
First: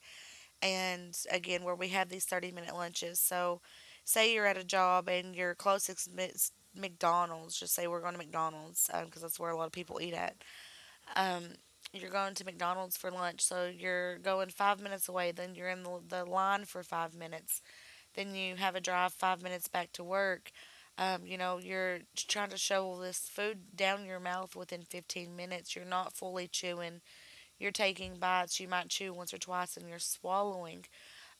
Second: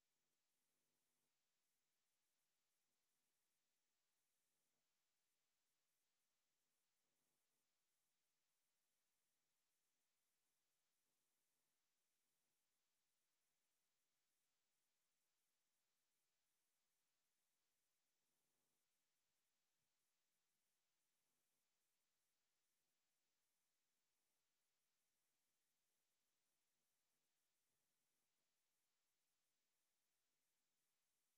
And again, where we have these thirty-minute lunches. So say you're at a job and your closest is McDonald's, just say we're going to McDonald's because that's where a lot of people eat at. Um, you're going to McDonald's for lunch, so you're going five minutes away, then you're in the, the line for five minutes then you have a drive five minutes back to work. Um, you know, you're trying to shovel this food down your mouth within fifteen minutes. You're not fully chewing. You're taking bites. You might chew once or twice and you're swallowing.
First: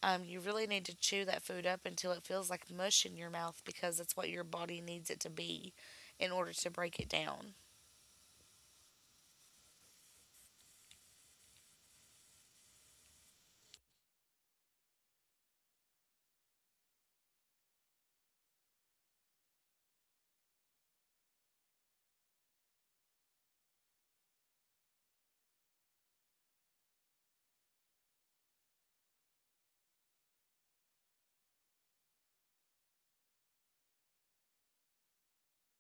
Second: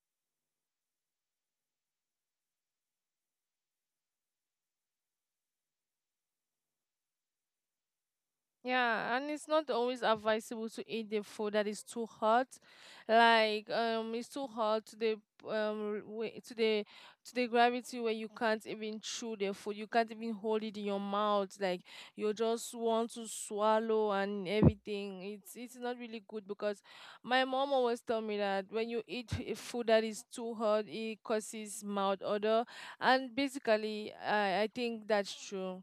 Um, you really need to chew that food up until it feels like mush in your mouth because that's what your body needs it to be in order to break it down. Yeah, and it's not always advisable to eat the food that is too hot. Like um, it's too hot to the um way, to the to the gravity where you can't even chew the food. You can't even hold it in your mouth. Like you just want to swallow and everything. It's it's not really good because my mom always tell me that when you eat a food that is too hot, it causes mouth odor. And basically, I I think that's true.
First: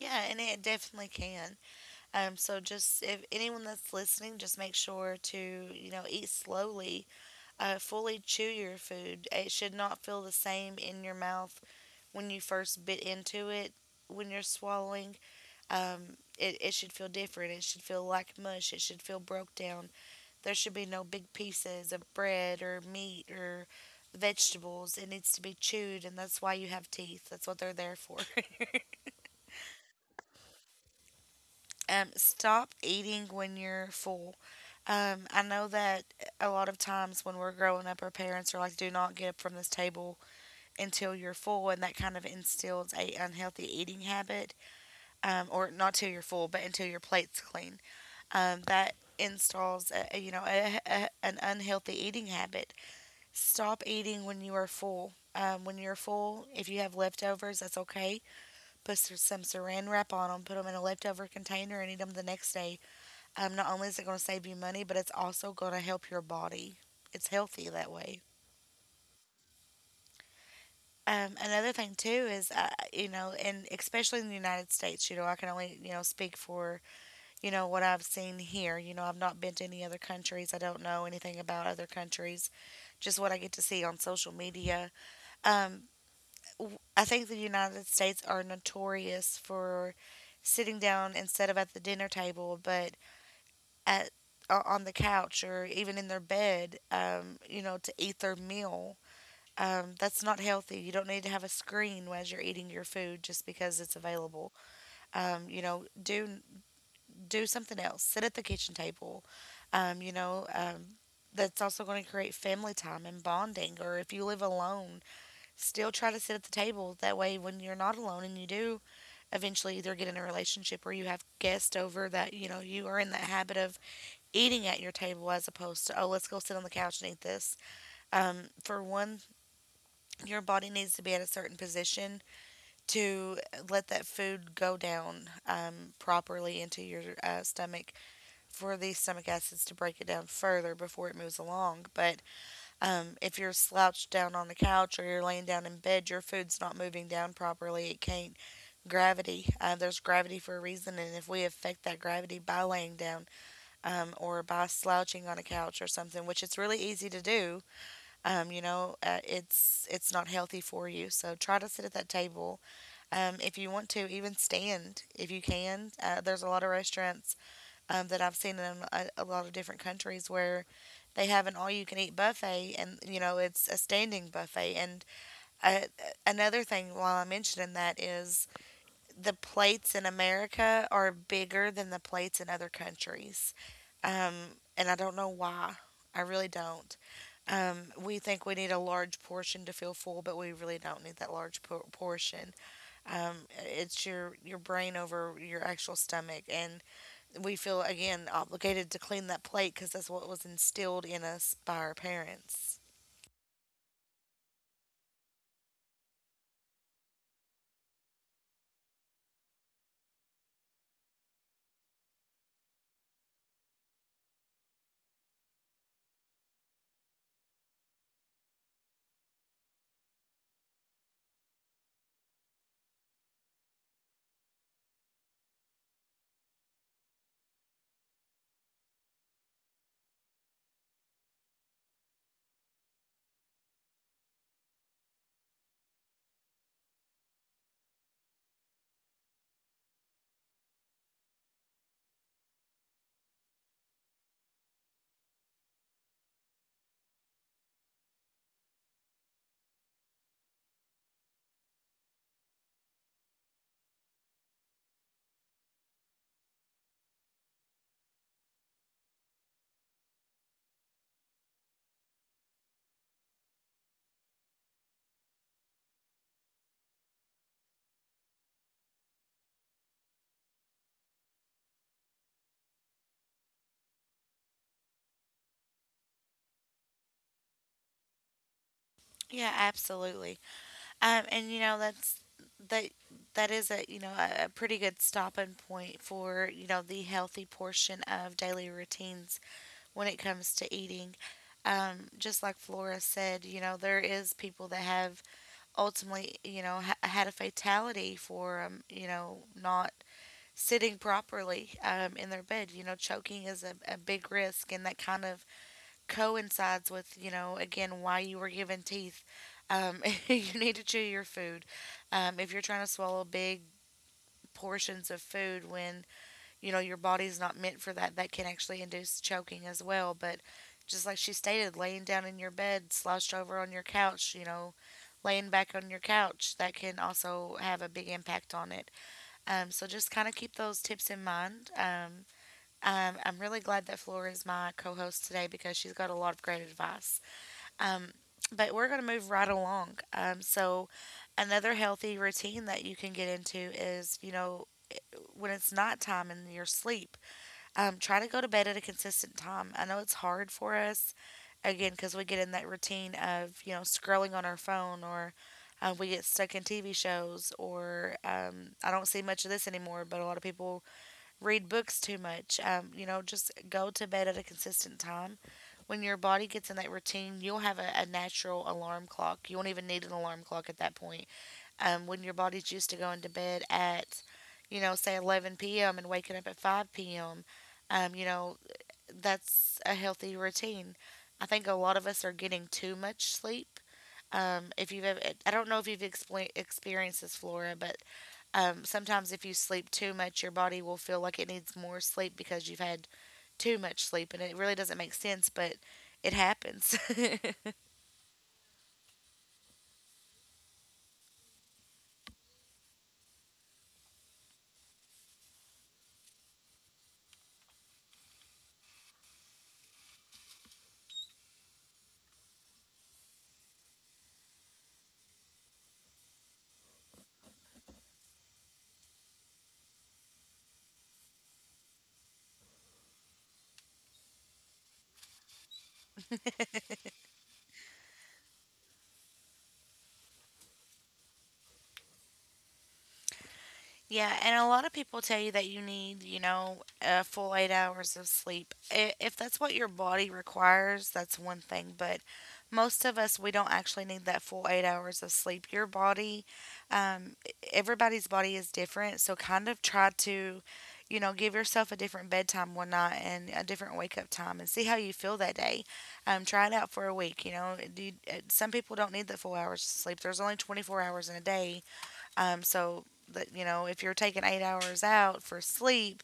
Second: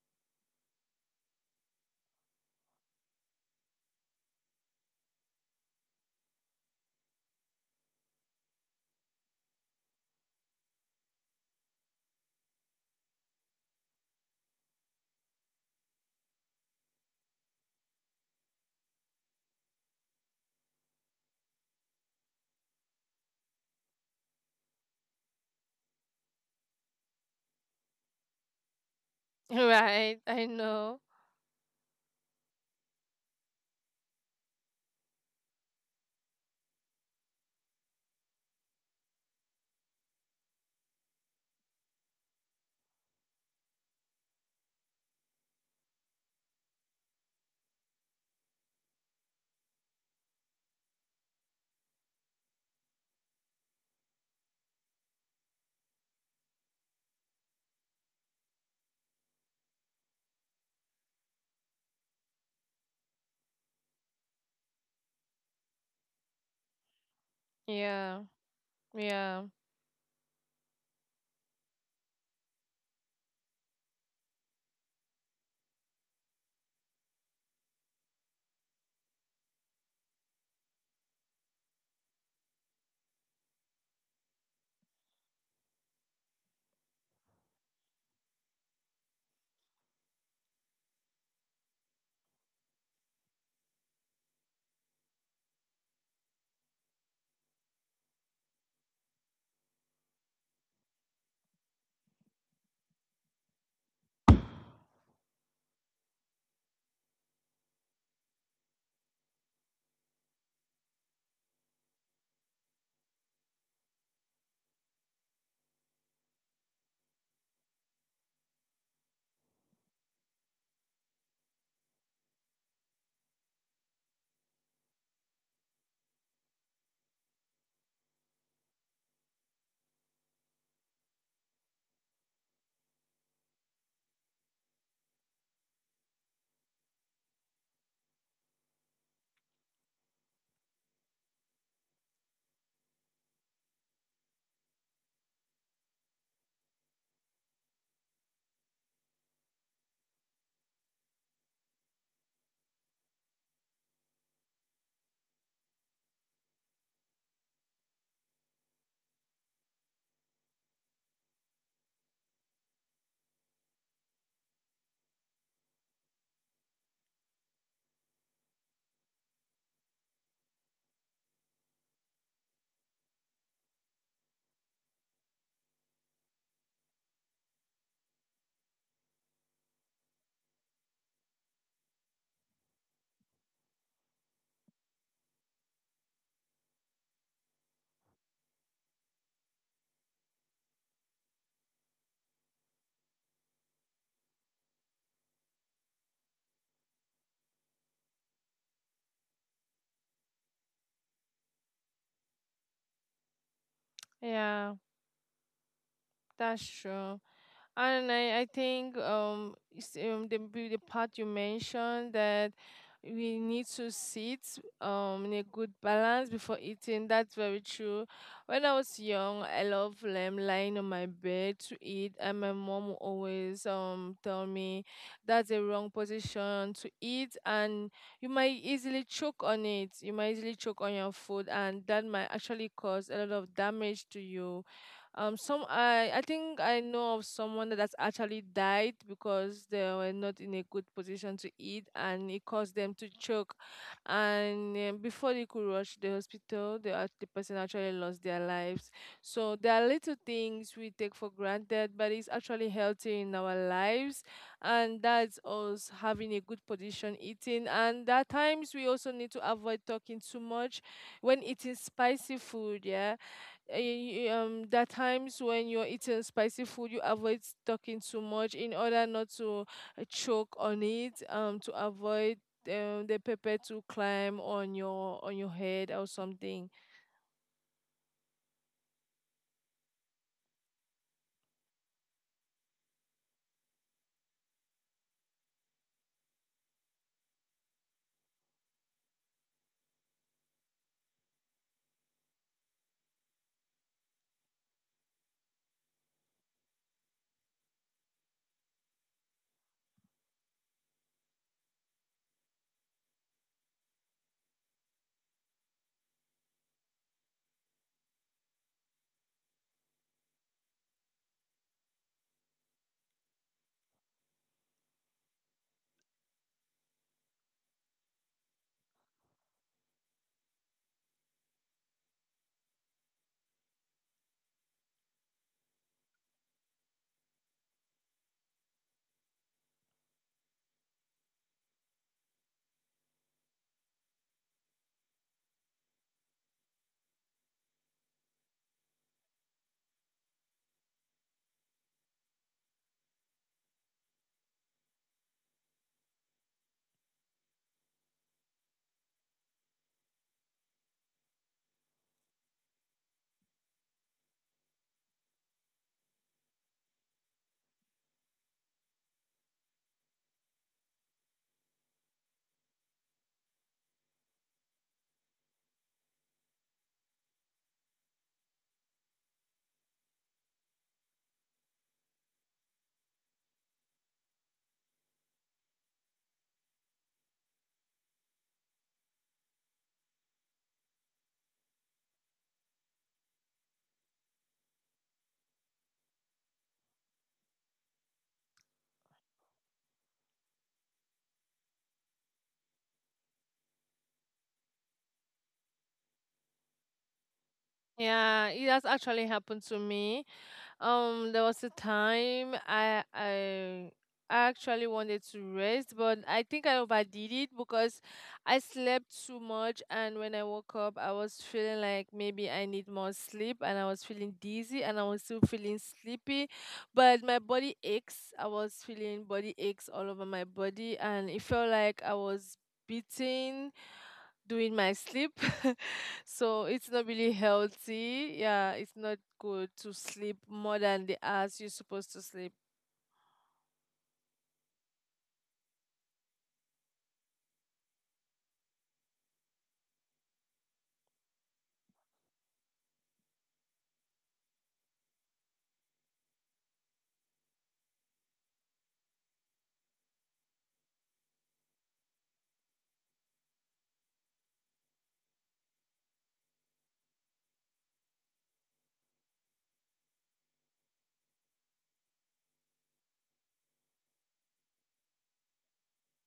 Yeah, and it definitely can. Um, so just if anyone that's listening, just make sure to you know eat slowly, uh, fully chew your food. It should not feel the same in your mouth when you first bit into it when you're swallowing. Um, it, it should feel different. It should feel like mush. It should feel broke down. There should be no big pieces of bread or meat or vegetables. It needs to be chewed, and that's why you have teeth. That's what they're there for. Right, I know. Um, stop eating when you're full. Um, I know that a lot of times when we're growing up, our parents are like, "Do not get up from this table until you're full," and that kind of instills a unhealthy eating habit, um, or not till you're full, but until your plate's clean. Um, that installs, a, a- you know, a, a, an unhealthy eating habit. Stop eating when you are full. Um, when you're full, if you have leftovers, that's okay. Put s- some Saran wrap on them, put them in a leftover container, and eat them the next day um, not only is it going to save you money, but it's also going to help your body. It's healthy that way. Yeah. Yeah, Um, another thing too is, uh, you know, and especially in the United States, you know, I can only, you know, speak for, you know, what I've seen here. You know, I've not been to any other countries. I don't know anything about other countries, just what I get to see on social media. Um, w- I think the United States are notorious for sitting down instead of at the dinner table, but at o- on the couch or even in their bed, um, you know, to eat their meal. Um, that's not healthy. You don't need to have a screen as you're eating your food just because it's available. Um, you know, do do something else. Sit at the kitchen table. Um, you know, um, that's also going to create family time and bonding. Or if you live alone, still try to sit at the table. That way, when you're not alone and you do eventually either get in a relationship or you have guests over, that you know you are in that habit of eating at your table as opposed to, oh, let's go sit on the couch and eat this. Um, for one, your body needs to be at a certain position to uh, let that food go down um, properly into your uh, stomach for these stomach acids to break it down further before it moves along. But um, if you're slouched down on the couch or you're laying down in bed, your food's not moving down properly. It can't gravity. Uh, there's gravity for a reason, and if we affect that gravity by laying down, um, or by slouching on a couch or something, which it's really easy to do. Um, you know, uh, it's it's not healthy for you. So try to sit at that table. Um, if you want to, even stand if you can. Uh, there's a lot of restaurants um, that I've seen in um, a, a lot of different countries where they have an all-you-can-eat buffet, and you know it's a standing buffet. And uh, another thing, while I'm mentioning that, is the plates in America are bigger than the plates in other countries. Um, and I don't know why. I really don't. Um, we think we need a large portion to feel full, but we really don't need that large por- portion. Um, it's your your brain over your actual stomach, and we feel again obligated to clean that plate because that's what was instilled in us by our parents. yeah, that's true. And I, I think um, it's, um the b- the part you mentioned that we need to sit um in a good balance before eating. That's very true. When I was young, I loved um, lying on my bed to eat, and my mom would always um tell me that's a wrong position to eat, and you might easily choke on it. You might easily choke on your food, and that might actually cause a lot of damage to you. Um some i i think I know of someone that's actually died because they were not in a good position to eat, and it caused them to choke. And um, before they could rush the hospital, the, act- the person actually lost their lives. So there are little things we take for granted, but it's actually healthy in our lives. And that's us having a good position eating. And there are times we also need to avoid talking too much when eating spicy food. Yeah. Uh, y- um there are times when you're eating spicy food, you avoid talking too much in order not to uh, choke on it, um to avoid um, the pepper to climb on your on your head or something. Yeah, absolutely. Um, and you know that's that that is a you know a, a pretty good stopping point for you know the healthy portion of daily routines when it comes to eating. Um, just like Flora said, you know there is people that have ultimately you know ha- had a fatality for um, you know not sitting properly um, in their bed. You know choking is a, a big risk, and that kind of coincides with, you know, again, why you were given teeth. Um, you need to chew your food. Um, if you're trying to swallow big portions of food when, you know, your body's not meant for that, that can actually induce choking as well. But just like she stated, laying down in your bed, slouched over on your couch, you know, laying back on your couch, that can also have a big impact on it. Um, so just kind of keep those tips in mind. Um, um, I'm really glad that Flora is my co host today because she's got a lot of great advice. Um, but we're going to move right along. Um, so, another healthy routine that you can get into is, you know, i- when it's night time and you're asleep, um, try to go to bed at a consistent time. I know it's hard for us, again, because we get in that routine of, you know, scrolling on our phone or uh, we get stuck in T V shows or um, I don't see much of this anymore, but a lot of people read books too much. Um, you know, just go to bed at a consistent time. When your body gets in that routine, you'll have a, a natural alarm clock. You won't even need an alarm clock at that point. Um, when your body's used to going to bed at, you know, say eleven p m and waking up at five p m, um, you know, that's a healthy routine. I think a lot of us are getting too much sleep. Um, if you've ever, I don't know if you've expl- experienced this, Flora, but um, sometimes if you sleep too much, your body will feel like it needs more sleep because you've had too much sleep, and it really doesn't make sense, but it happens. Yeah, it has actually happened to me. Um, there was a time I I I actually wanted to rest, but I think I overdid it because I slept too much, and when I woke up, I was feeling like maybe I need more sleep, and I was feeling dizzy, and I was still feeling sleepy, but my body aches. I was feeling body aches all over my body, and it felt like I was beaten during my sleep. So it's not really healthy. Yeah, it's not good to sleep more than the hours you're supposed to sleep, Yeah, and a lot of people tell you that you need, you know, a full eight hours of sleep. I- If that's what your body requires, that's one thing. But most of us, we don't actually need that full eight hours of sleep. Your body, um, e- everybody's body is different. So kind of try to, you know, give yourself a different bedtime one night and a different wake up time and see how you feel that day. Um, try it out for a week. You know, do you, uh, some people don't need the full hours of sleep. There's only twenty-four hours in a day, um, so that you know, if you're taking eight hours out for sleep,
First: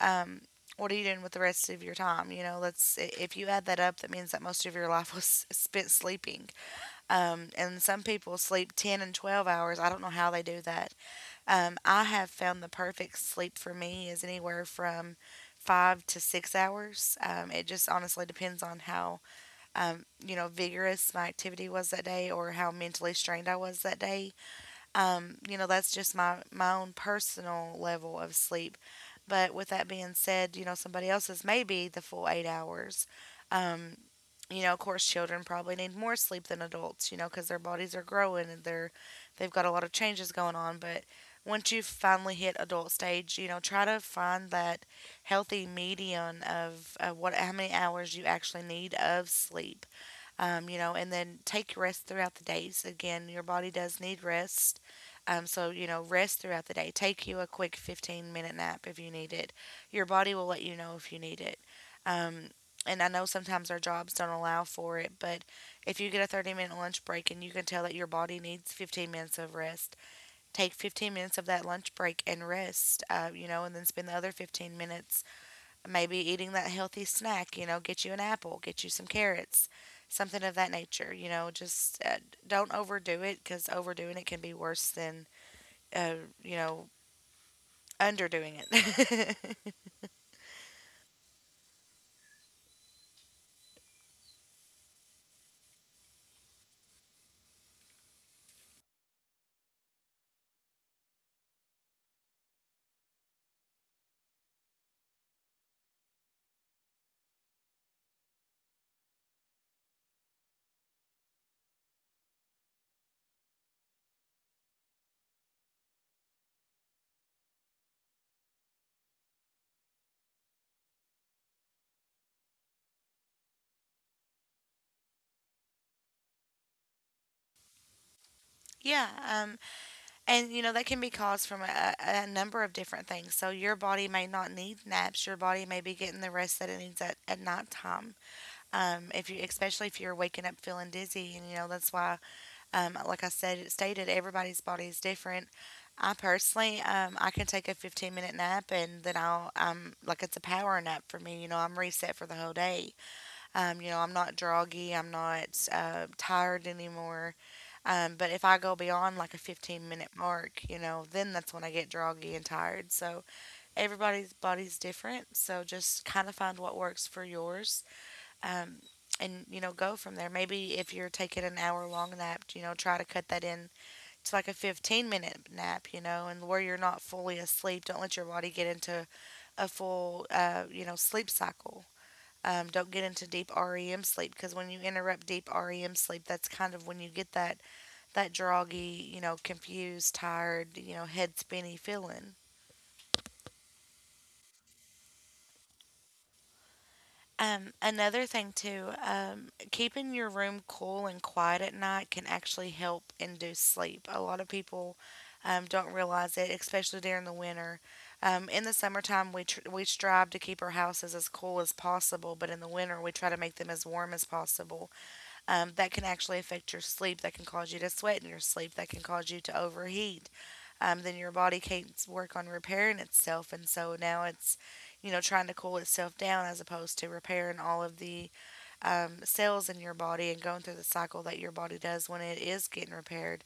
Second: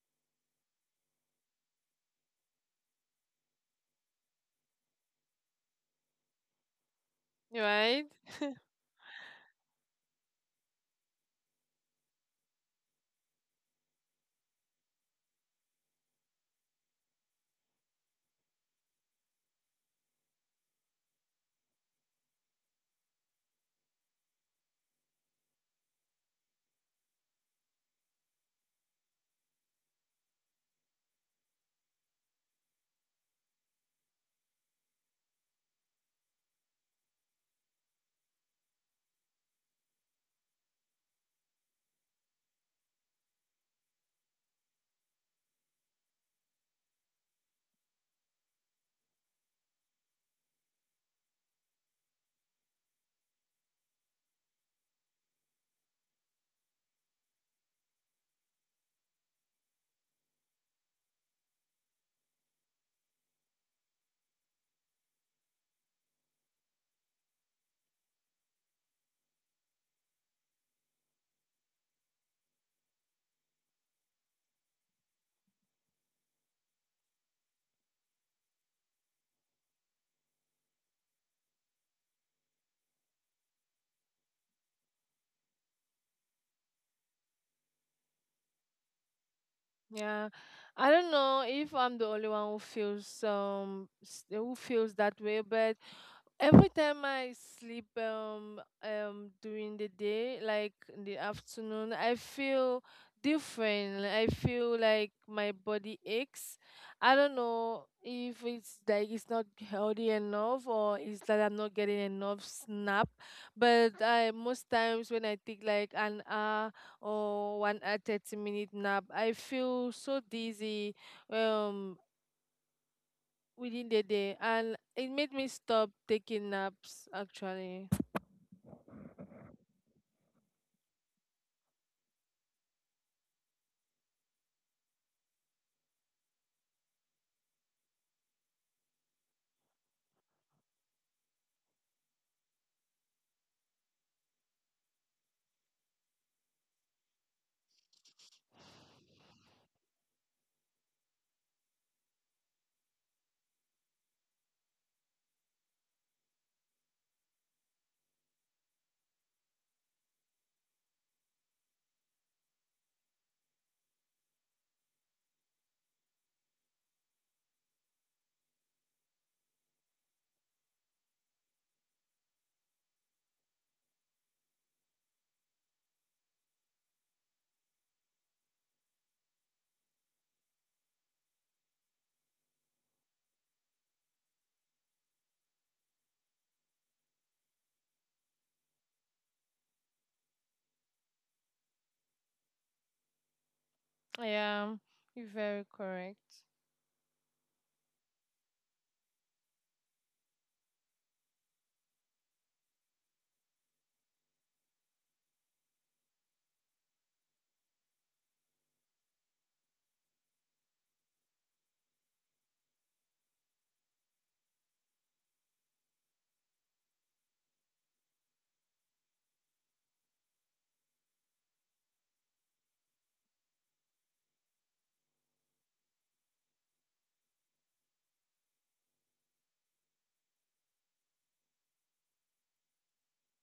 um, what are you doing with the rest of your time? You know, let's i- if you add that up, that means that most of your life was spent sleeping. Um, and some right? people sleep ten and twelve hours. I don't know how they do that. Um, I have found the perfect sleep for me is anywhere from five to six hours. Um, it just honestly depends on how um, you know vigorous my activity was that day or how mentally strained I was that day, um, you know, that's just my my own personal level of sleep. But with that being said, you know, somebody else's may be the full eight hours. Um, you know, of course, children probably need more sleep than adults, you know, because their bodies are growing and they're they've got a lot of changes going on. But once you finally hit adult stage, you know, try to find that healthy median of, of what how many hours you actually need of sleep, um, you know, and then take rest throughout the days. Again, your body does need rest. Um, so, you know, rest throughout the day. Take you a quick fifteen minute nap if you need it. Your body will let you know if you need it. Um, and I know sometimes our jobs don't allow for it, but if you get a thirty minute lunch break and you can tell that your body needs fifteen minutes of rest, take fifteen minutes of that lunch break and rest, uh, you know, and then spend the other fifteen minutes maybe eating that healthy snack, you know, get you an apple, get you some carrots, something of that nature, you know, just uh, don't overdo it because overdoing it can be worse than, uh, you know, underdoing it. Yeah, I don't know if I'm the only one who feels um s- who feels that way, but every time I sleep um um during the day, like in the afternoon, I feel different. Like, I feel like my body aches. I don't know if it's like it's not healthy enough or it's that I'm not getting enough snap. But I most times when I take like an hour or one uh, 30 minute nap, I feel so dizzy um within the day, and it made me stop taking naps actually. yeah. Um, And, you know, that can be caused from a, a number of different things. So your body may not need naps. Your body may be getting the rest that it needs at, at nighttime. Um, if you, especially if you're waking up feeling dizzy and, you know, that's why Um, like I said, stated, everybody's body is different. I personally, um, I can take a fifteen minute nap and then I'll, um, like it's a power nap for me. You know, I'm reset for the whole day. Um, you know, I'm not droggy. I'm not uh, tired anymore. Um, but if I go beyond like a fifteen minute mark, you know, then that's when I get droggy and tired. So everybody's body's different. So just kind of find what works for yours, um, and you know go from there. Maybe if you're taking an hour long nap, you know try to cut that in to like a fifteen minute nap, you know, and where you're not fully asleep. Don't let your body get into a full uh, you know sleep cycle. Um, don't get into deep REM sleep because when you interrupt deep REM sleep, that's kind of when you get that that droggy, you know, confused, tired, you know, head spinny feeling. Yeah, you're very correct. Um, another thing too, um, keeping your room cool and quiet at night can actually help induce sleep. A lot of people um, don't realize it, especially during the winter. Um, in the summertime, we tr- we strive to keep our houses as cool as possible, but in the winter, we try to make them as warm as possible. Um, that can actually affect your sleep. That can cause you to sweat in your sleep. That can cause you to overheat, um, then your body can't work on repairing itself. And so now it's, you know, trying to cool itself down as opposed to repairing all of the, um, cells in your body and going through the cycle that your body does when it is getting repaired.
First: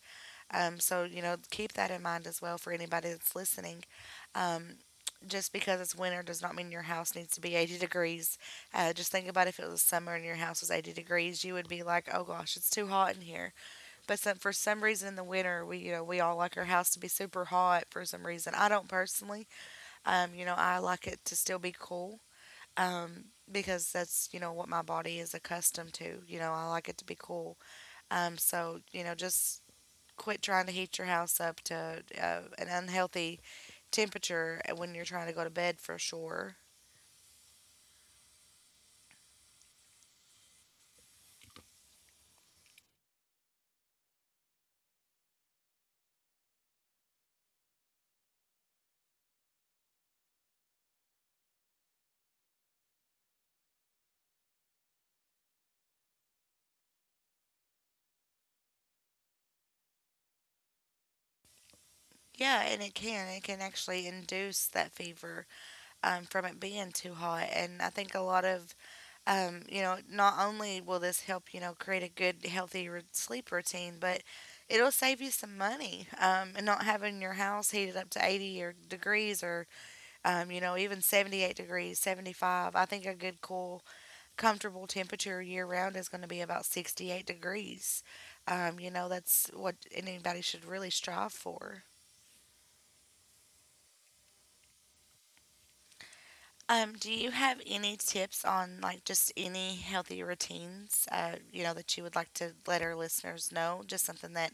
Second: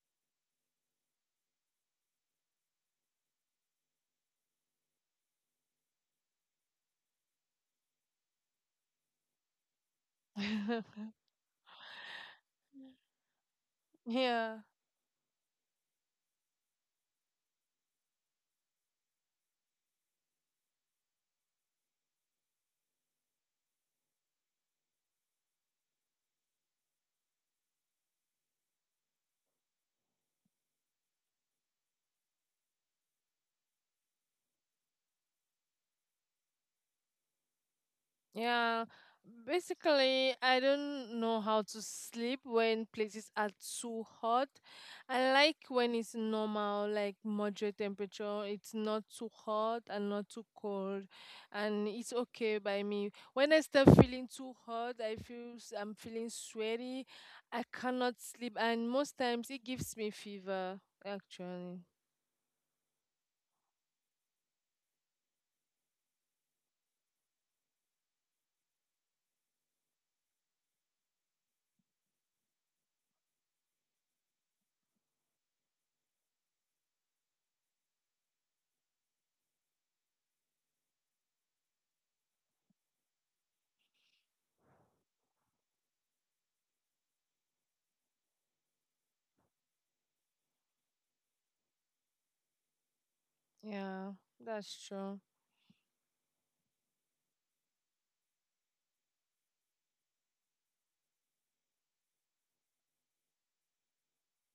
Um, so, you know, keep that in mind as well for anybody that's listening. Um, just because it's winter does not mean your house needs to be eighty degrees. Uh, just think about if it was summer and your house was eighty degrees, you would be like, oh gosh, it's too hot in here. But some, for Yeah. some reason in the winter, we you know we all like our house to be super hot for some reason. I don't personally. Um, you know, I like it to still be cool. Um, because that's you know what my body is accustomed to. You know, I like it to be cool. Um, so you know, just quit trying to heat your house up to uh, an unhealthy temperature uh, when you're trying to go to bed for sure. Yeah, basically, I don't know how to sleep when places are too hot. I like when it's normal, like moderate temperature. It's not too hot and not too cold, and it's okay by me. When I start feeling too hot, I feel s- I'm feeling sweaty. I cannot sleep, and most times it gives me fever, actually. Yeah, and it can. It can actually induce that fever, um, from it being too hot. And I think a lot of, um, you know, not only will this help, you know, create a good, healthy r sleep routine, but it'll save you some money, um, and not having your house heated up to eighty or degrees or, um, you know, even seventy-eight degrees, seventy-five. I think a good, cool, comfortable temperature year round is going to be about sixty-eight degrees. Um, you know, that's what anybody should really strive for. Yeah, that's true. Um, do you have any tips on like just any healthy routines, uh, you know, that you would like to let our listeners know? Just something that,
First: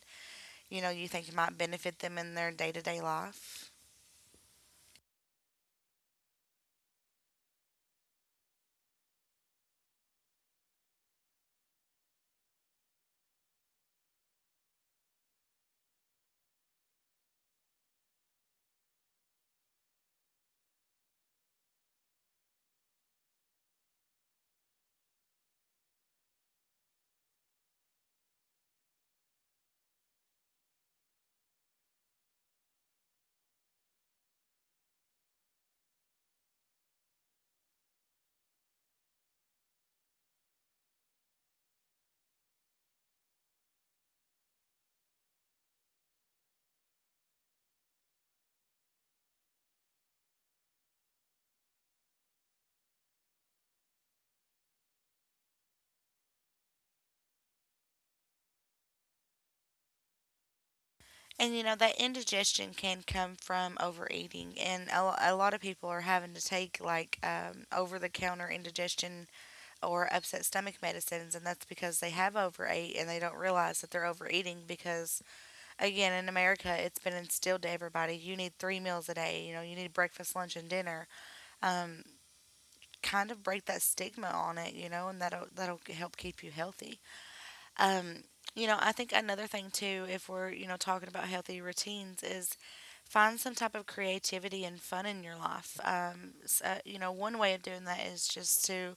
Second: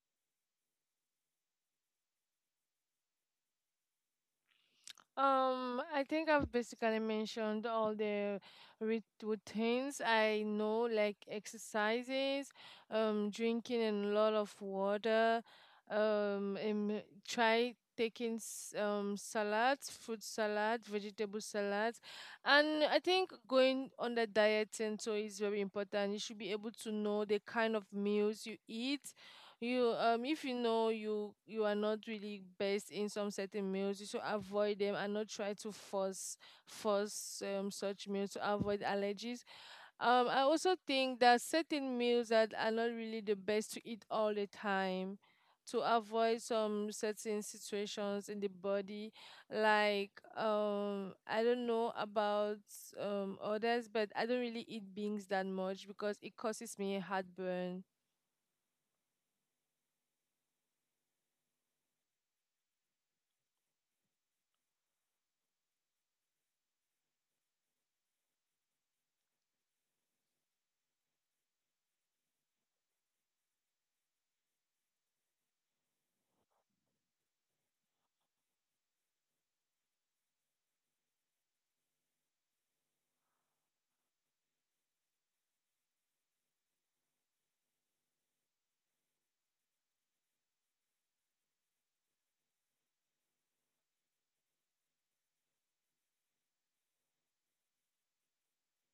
you know, you think might benefit them in their day to day life? Um, I think I've basically mentioned all the rit- routines I know, like exercises, um, drinking a lot of water, um, and try taking s- um salads, fruit salad, vegetable salads. And I think going on the diet and so is very important. You should be able to know the kind of meals you eat. You um if you know you you are not really best in some certain meals, you should avoid them and not try to force force um, such meals to avoid allergies. Um, I also think that certain meals that are not really the best to eat all the time to avoid some certain situations in the body, like, um, I don't know about um others, but I don't really eat beans that much because it causes me heartburn. And, you know, that indigestion can come from overeating. And a, a lot of people are having to take like um, over the counter indigestion or upset stomach medicines. And that's because they have overate and they don't realize that they're overeating because again in America it's been instilled to everybody you need three meals a day, you know you need breakfast lunch and dinner. um, Kind of break that stigma on it, you know, and that'll that'll help keep you healthy. um, you know I think another thing too if we're you know talking about healthy routines is find some type of creativity and fun in your life, um, s- uh, you know one way of doing that is just to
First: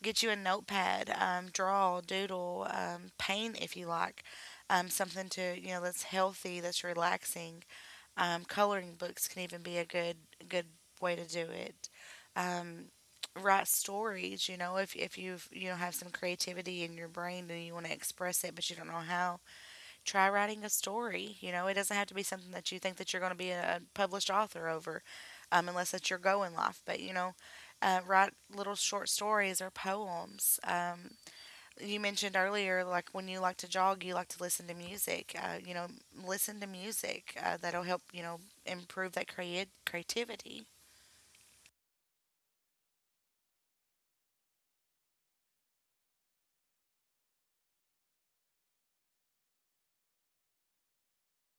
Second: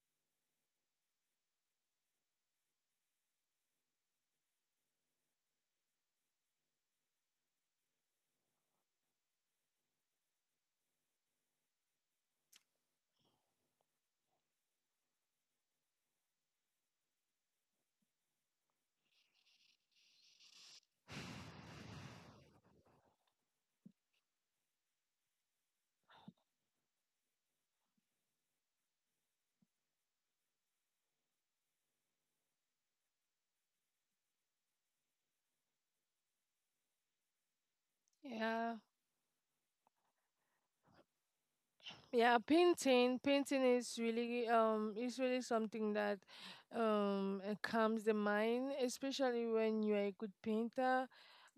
get you a notepad, um, draw doodle, um, paint if you like, um, something to you know that's healthy that's relaxing, um, coloring books can even be a good good way to do it. Um, Write stories, you know, if if you've you know have some creativity in your brain and you want to express it but you don't know how, try writing a story. You know, it doesn't have to be something that you think that you're going to be a published author over, um, unless that's your goal in life. But you know, uh, write little short stories or poems. Um, you mentioned earlier, like when you like to jog, you like to listen to music. Uh, you know, listen to music, uh, that'll help you know Yeah. improve that creat creativity. Yeah, painting painting is really um is really something that um uh, calms the mind, especially when you are a good painter.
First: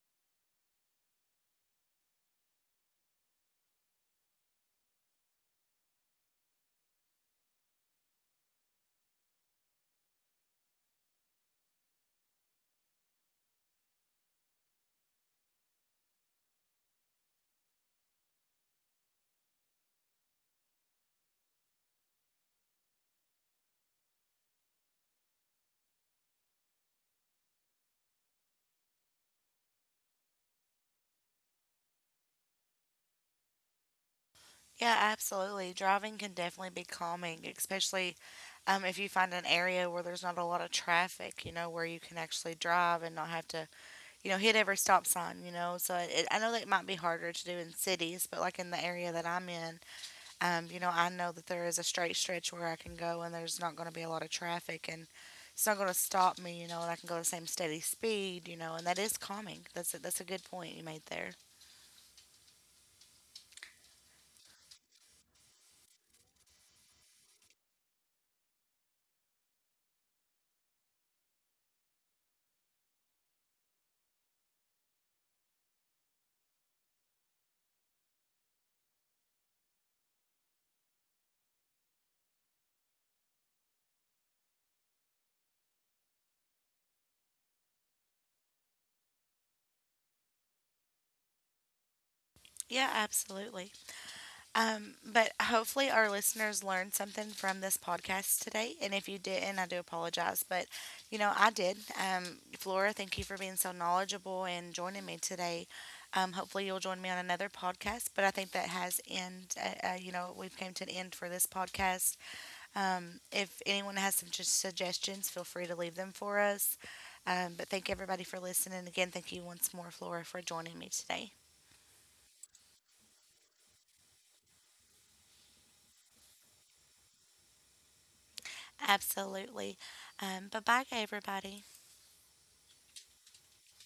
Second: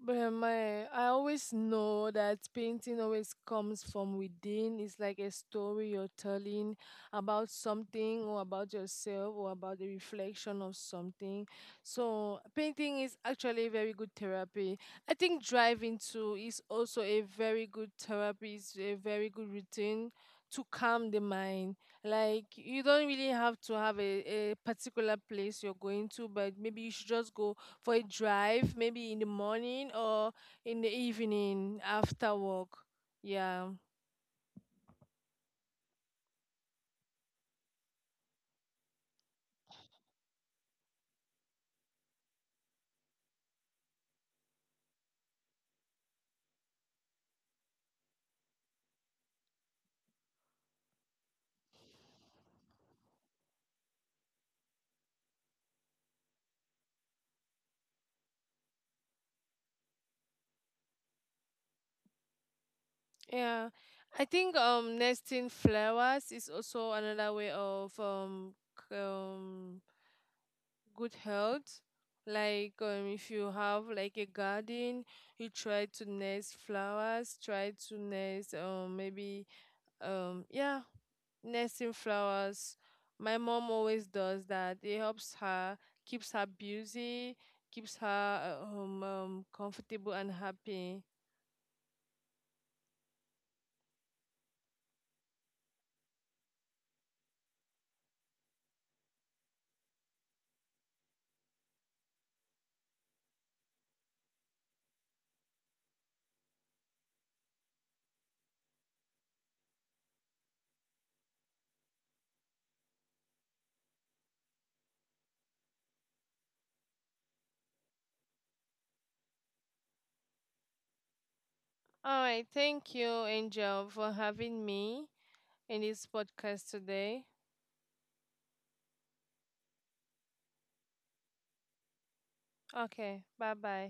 But uh, my I always know that painting always comes from within. It's like a story you're telling about something or about yourself or about the reflection of something. So painting is actually a very good therapy. I think driving too is also a very good therapy. It's a very good routine to calm the mind. Like, you don't really have to have a, a particular place you're going to, but maybe you should just go for a drive, maybe in the morning or in the evening after work. Yeah. Yeah, absolutely. Driving can definitely be calming, especially, um, if you find an area where there's not a lot of traffic. You know, where you can actually drive and not have to you know hit every stop sign. You know, so it, I know that it might be harder to do in cities, but like in the area that I'm in. Um, you know, I know that there is a straight stretch where I can go and there's not going to be a lot of traffic and it's not going to stop me, you know, and I can go the same steady speed, you know, and that is calming. That's a, that's a good point you made there. Yeah. I think um nesting flowers is also another way of um, c- um good health. Like, um, if you have like a garden, you try to nest flowers, try to nest um maybe um yeah nesting flowers. My mom always does that. It helps her, keeps her busy, keeps her uh, um, um comfortable and happy. Yeah, absolutely. Um, but hopefully, our listeners learned something from this podcast today. And if you didn't, I do apologize. But, you know, I did. Um, Flora, thank you for being so knowledgeable and joining me today. Um, hopefully, you'll join me on another podcast. But I think that has end. Uh, uh, you know, we've came to an end for this podcast. Um, if anyone has some just suggestions, feel free to leave them for us. Um, but thank everybody for listening. Again, thank you once more, Flora, for joining me today. All right, thank you, Angel, for having me in this podcast today. Absolutely. Um, bye bye, everybody. Okay, bye bye.